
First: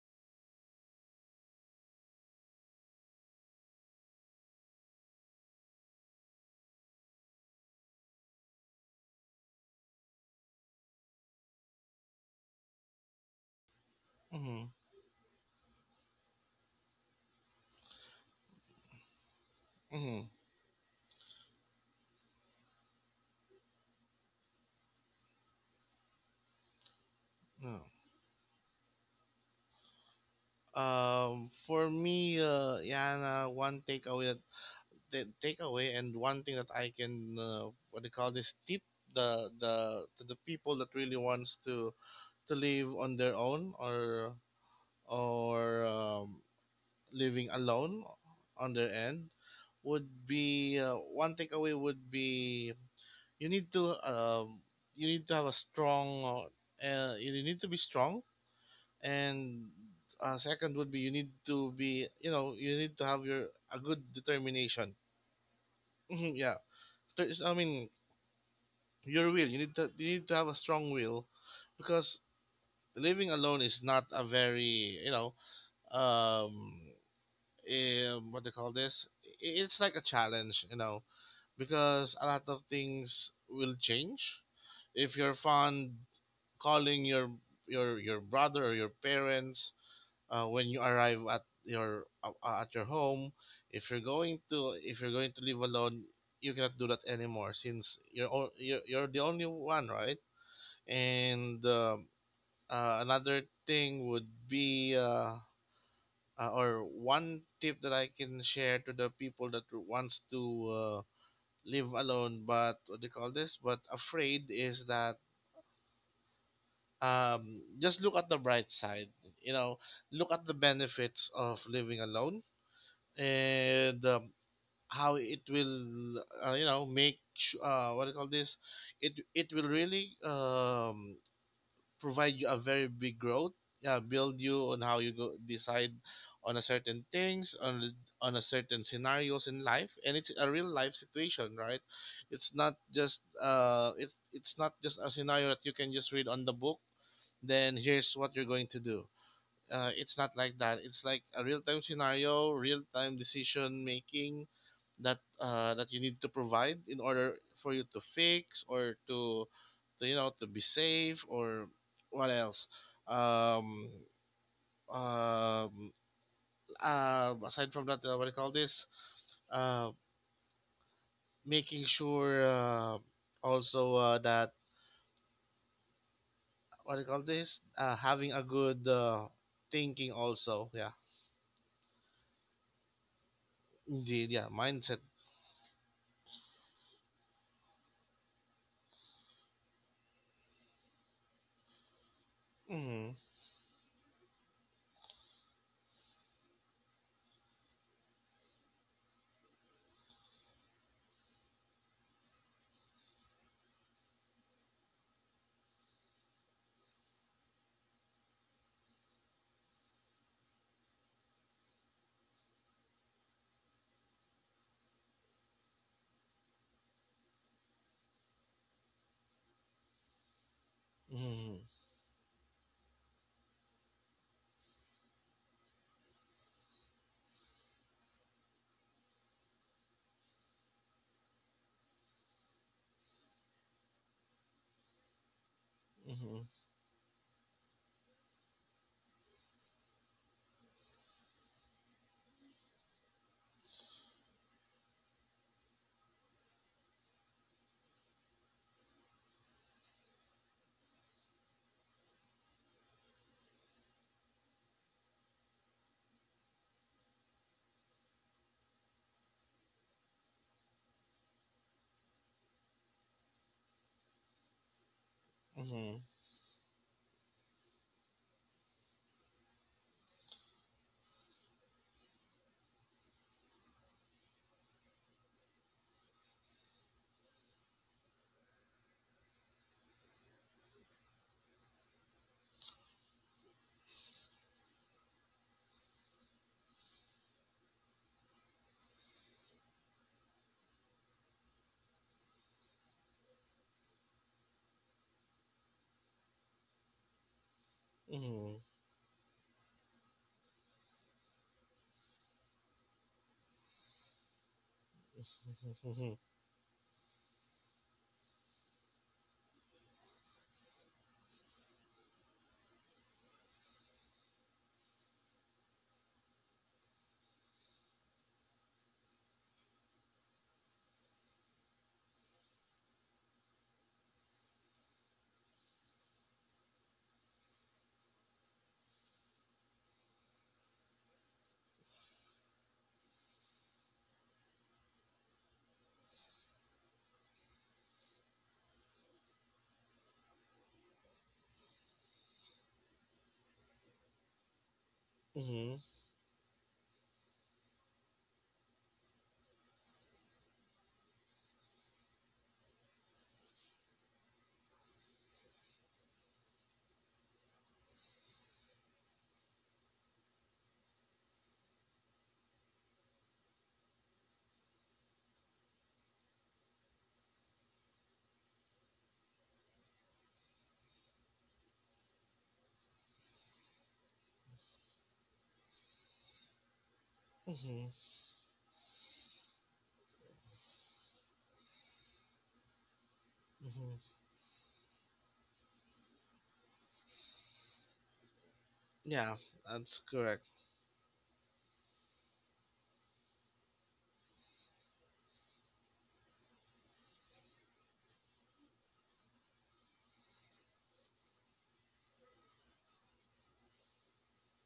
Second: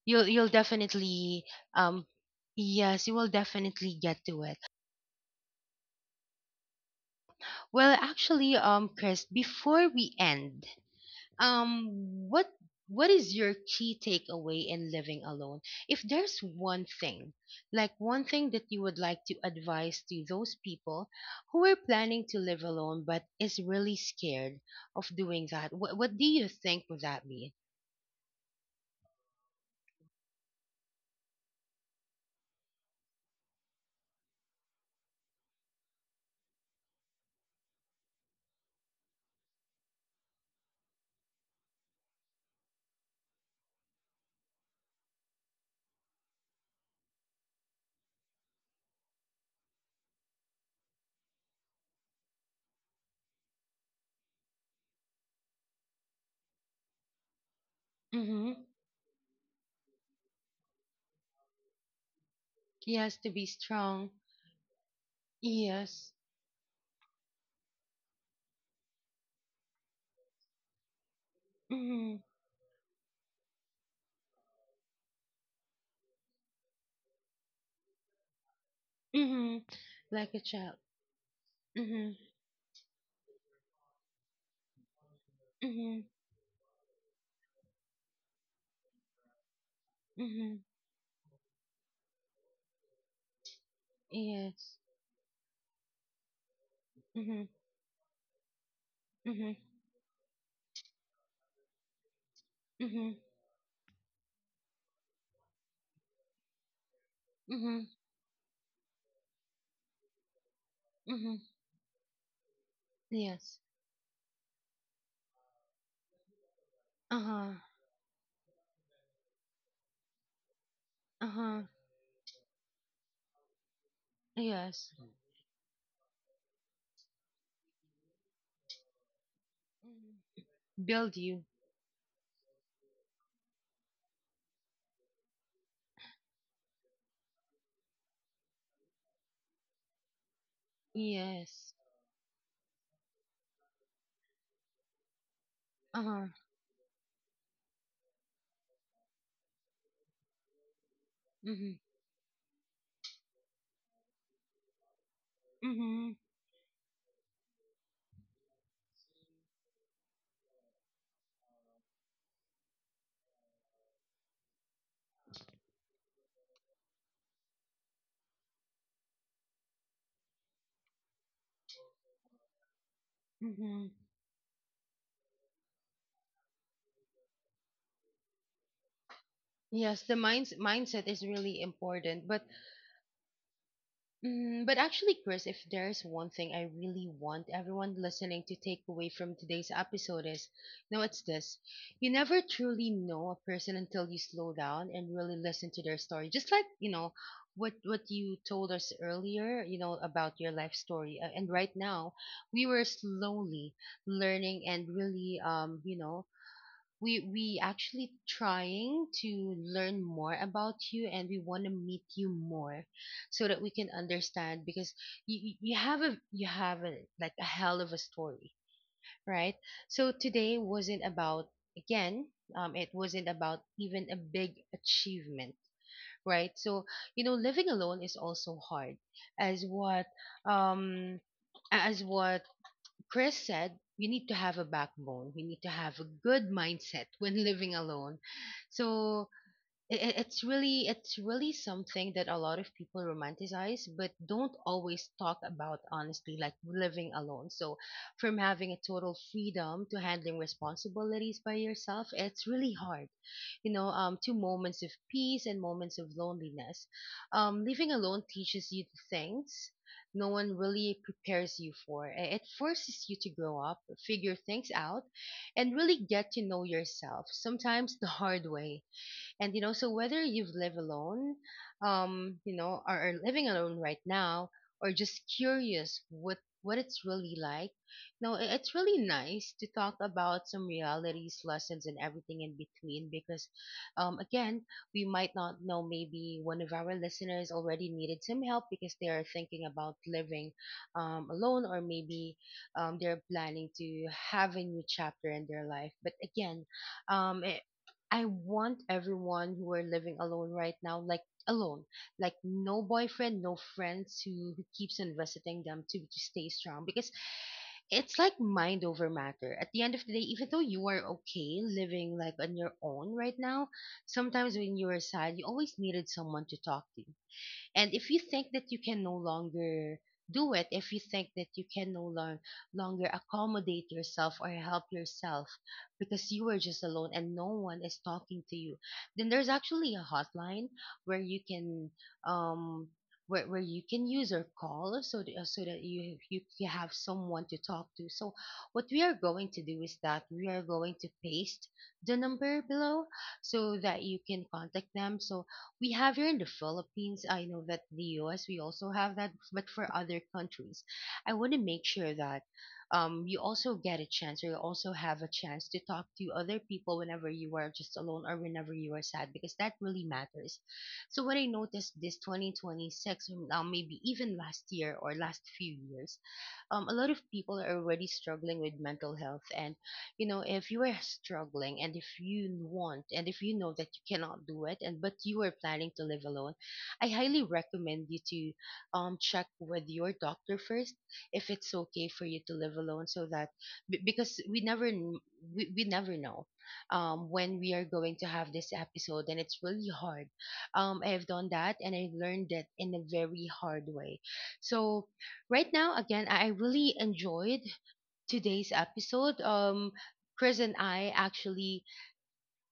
Speaker 1: you'll you'll definitely, um yes, you will definitely get to it. Well, actually, um Chris, before we end, um what what is your key takeaway in living alone? If there's one thing, like one thing that you would like to advise to those people who are planning to live alone but is really scared of doing that, what, what do you think would that be?
Speaker 2: um, for me, uh, Yana, one takeaway, that the takeaway and one thing that I can, uh, what they call this tip, the the to the people that really wants to to live on their own, or or um, living alone on their end, would be, uh, one takeaway would be you need to um, you need to have a strong uh, uh, you need to be strong.
Speaker 1: Mm-hmm.
Speaker 2: And uh, second would be you need to be, you know you need to have
Speaker 1: Yes, to
Speaker 2: your
Speaker 1: be
Speaker 2: a good
Speaker 1: strong.
Speaker 2: determination.
Speaker 1: Yes.
Speaker 2: Yeah. there's I mean Your will, you need to, you need to have a strong will, because
Speaker 1: Mm-hmm.
Speaker 2: living alone is not a very, you know um eh, what do you call this I- it's like a
Speaker 1: Mm-hmm.
Speaker 2: challenge, you
Speaker 1: Like a
Speaker 2: know.
Speaker 1: child.
Speaker 2: Because a lot of
Speaker 1: Mm-hmm.
Speaker 2: things will change. If you're fond
Speaker 1: Mm-hmm.
Speaker 2: calling your your your brother or your parents uh, when you arrive
Speaker 1: Mm-hmm.
Speaker 2: at your uh, uh, at your home. If you're going to, if you're going to
Speaker 1: Yes.
Speaker 2: live alone, you cannot do that anymore since you're
Speaker 1: Mm-hmm.
Speaker 2: o- you're, you're the only one, right?
Speaker 1: Mm-hmm.
Speaker 2: And um, uh, another thing
Speaker 1: Mm-hmm.
Speaker 2: would be, uh, uh, or one tip that I can share to
Speaker 1: Mm-hmm.
Speaker 2: the people that wants to uh, live alone,
Speaker 1: Mm-hmm.
Speaker 2: but, what do you call this? But afraid,
Speaker 1: Yes.
Speaker 2: is that um, just look at the bright
Speaker 1: Uh-huh.
Speaker 2: side. You know, look at the benefits of living alone.
Speaker 1: Uh-huh.
Speaker 2: And um, how it will,
Speaker 1: Yes.
Speaker 2: uh, you know, make su- uh, what do you call this? It it will really um,
Speaker 1: Mm.
Speaker 2: provide you a
Speaker 1: Build
Speaker 2: very
Speaker 1: you.
Speaker 2: big growth. Yeah, build you on how you go decide on a certain things on the- on a certain scenarios in life. And it's a real life situation, right? It's not just
Speaker 1: Yes.
Speaker 2: uh, it's it's not just a scenario that you can just read on the book, then here's
Speaker 1: Uh-huh.
Speaker 2: what you're going to do. Uh, it's not like that. It's like a real time scenario, real time
Speaker 1: Mm-hmm.
Speaker 2: decision making that uh, that you need to provide in order for you to
Speaker 1: Mm-hmm.
Speaker 2: fix or to, to you know, to be safe. Or what else, um um uh, aside from that, uh, what do you call this uh making sure, uh, also, uh, that,
Speaker 1: Mm-hmm.
Speaker 2: what do you call this uh, having a good uh, thinking also, yeah.
Speaker 1: Yes, the mind mindset is really important,
Speaker 2: Indeed,
Speaker 1: but.
Speaker 2: yeah, mindset.
Speaker 1: Mm, but actually, Chris, if there's one thing I really want everyone listening to take away from today's episode is, no, it's this. You never truly know a person until you slow down and really listen to their story. Just like, you know, what what you told us earlier, you know, about your life story. Uh, and right now, we were slowly learning and really, um, you know, we we actually trying to learn more about you, and we want to meet you more so that we can understand, because you, you have a, you have a like, a hell of a story, right? So today wasn't about, again, um it wasn't about even a big achievement, right? So, you know living alone is also hard, as what, um as what Chris said. You need to have a backbone. You need to have a good mindset when living alone. So, i- it's really it's really something that a lot of people romanticize, but don't always talk about honestly, like living alone. So from having a total freedom to handling responsibilities by yourself, it's really hard, you know, um, to moments of peace and moments of loneliness. Um, living alone teaches you the things no one really prepares you for. I- It forces you to grow up, figure things out, and really get to know yourself, sometimes the hard way. And you know, so whether you've lived alone, um, you know, or are living alone right now, or just curious what what it's really like. No, i- it's really nice to talk about some realities, lessons, and everything in between. Because, um, again, we might not know. Maybe one of our listeners already needed some help because they are thinking about living, um, alone, or maybe, um, they're planning to have a new chapter in their life. But again, um, i- I want everyone who are living alone right now, like alone, like no boyfriend, no friends who, who keeps on visiting them to, to stay strong because it's like mind over matter. At the end of the day, even though you are okay living like on your own right now, sometimes when you are sad, you always needed someone to talk to. And if you think that you can no longer do it, if you think that you can no long, longer accommodate yourself or help yourself because you are just alone and no one is talking to you, then there's actually a hotline where you can um where, where you can use or call so that, uh, so that you, you you have someone to talk to. So what we are going to do is that we are going to paste the number below so that you can contact them. So we have here in the Philippines. I know that the U S we also have that, but for other countries, I want to make sure that um, you also get a chance or you also have a chance to talk to other people whenever you are just alone or whenever you are sad because that really matters. So what I noticed this twenty twenty-six, or now maybe even last year or last few years, um, a lot of people are already struggling with mental health. And you know, if you are struggling and if you want and if you know that you cannot do it and but you are planning to live alone, I highly recommend you to um check with your doctor first if it's okay for you to live alone, so that be- because we never kn- we, we never know um
Speaker 2: Yeah,
Speaker 1: when we are
Speaker 2: that's
Speaker 1: going to have
Speaker 2: correct.
Speaker 1: this episode, and it's really hard. um I have done that, and I learned that in a very hard way. So right now, again, i I really enjoyed today's episode. Um, Chris and I actually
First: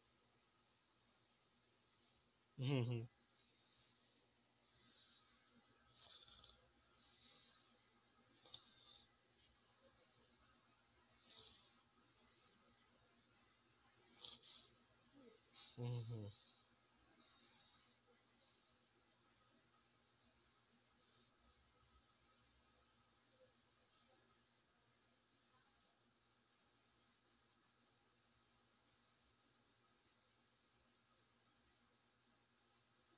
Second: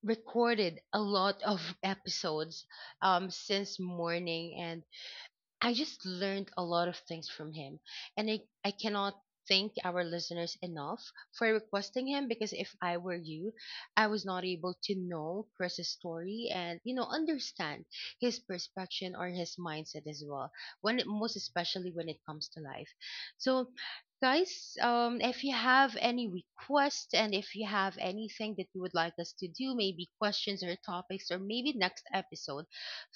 Speaker 1: recorded a lot of episodes um, since morning, and I just learned a lot of things from him. And I, I cannot thank our listeners enough for requesting him, because if I were you, I was not able to know Chris's story and, you know, understand his perspective or his mindset as well. When it, most especially when it comes to life. So guys, um, if you have any requests and if you have anything that you would like us to do, maybe questions or topics or maybe next episode,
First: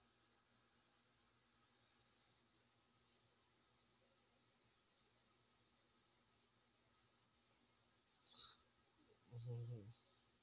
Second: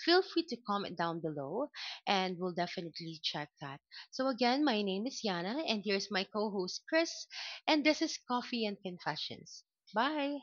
Speaker 1: feel free to comment down below and we'll definitely check that. So, again, my name is Yana, and here's my co host, Chris, and this is Coffee and Confessions. Bye.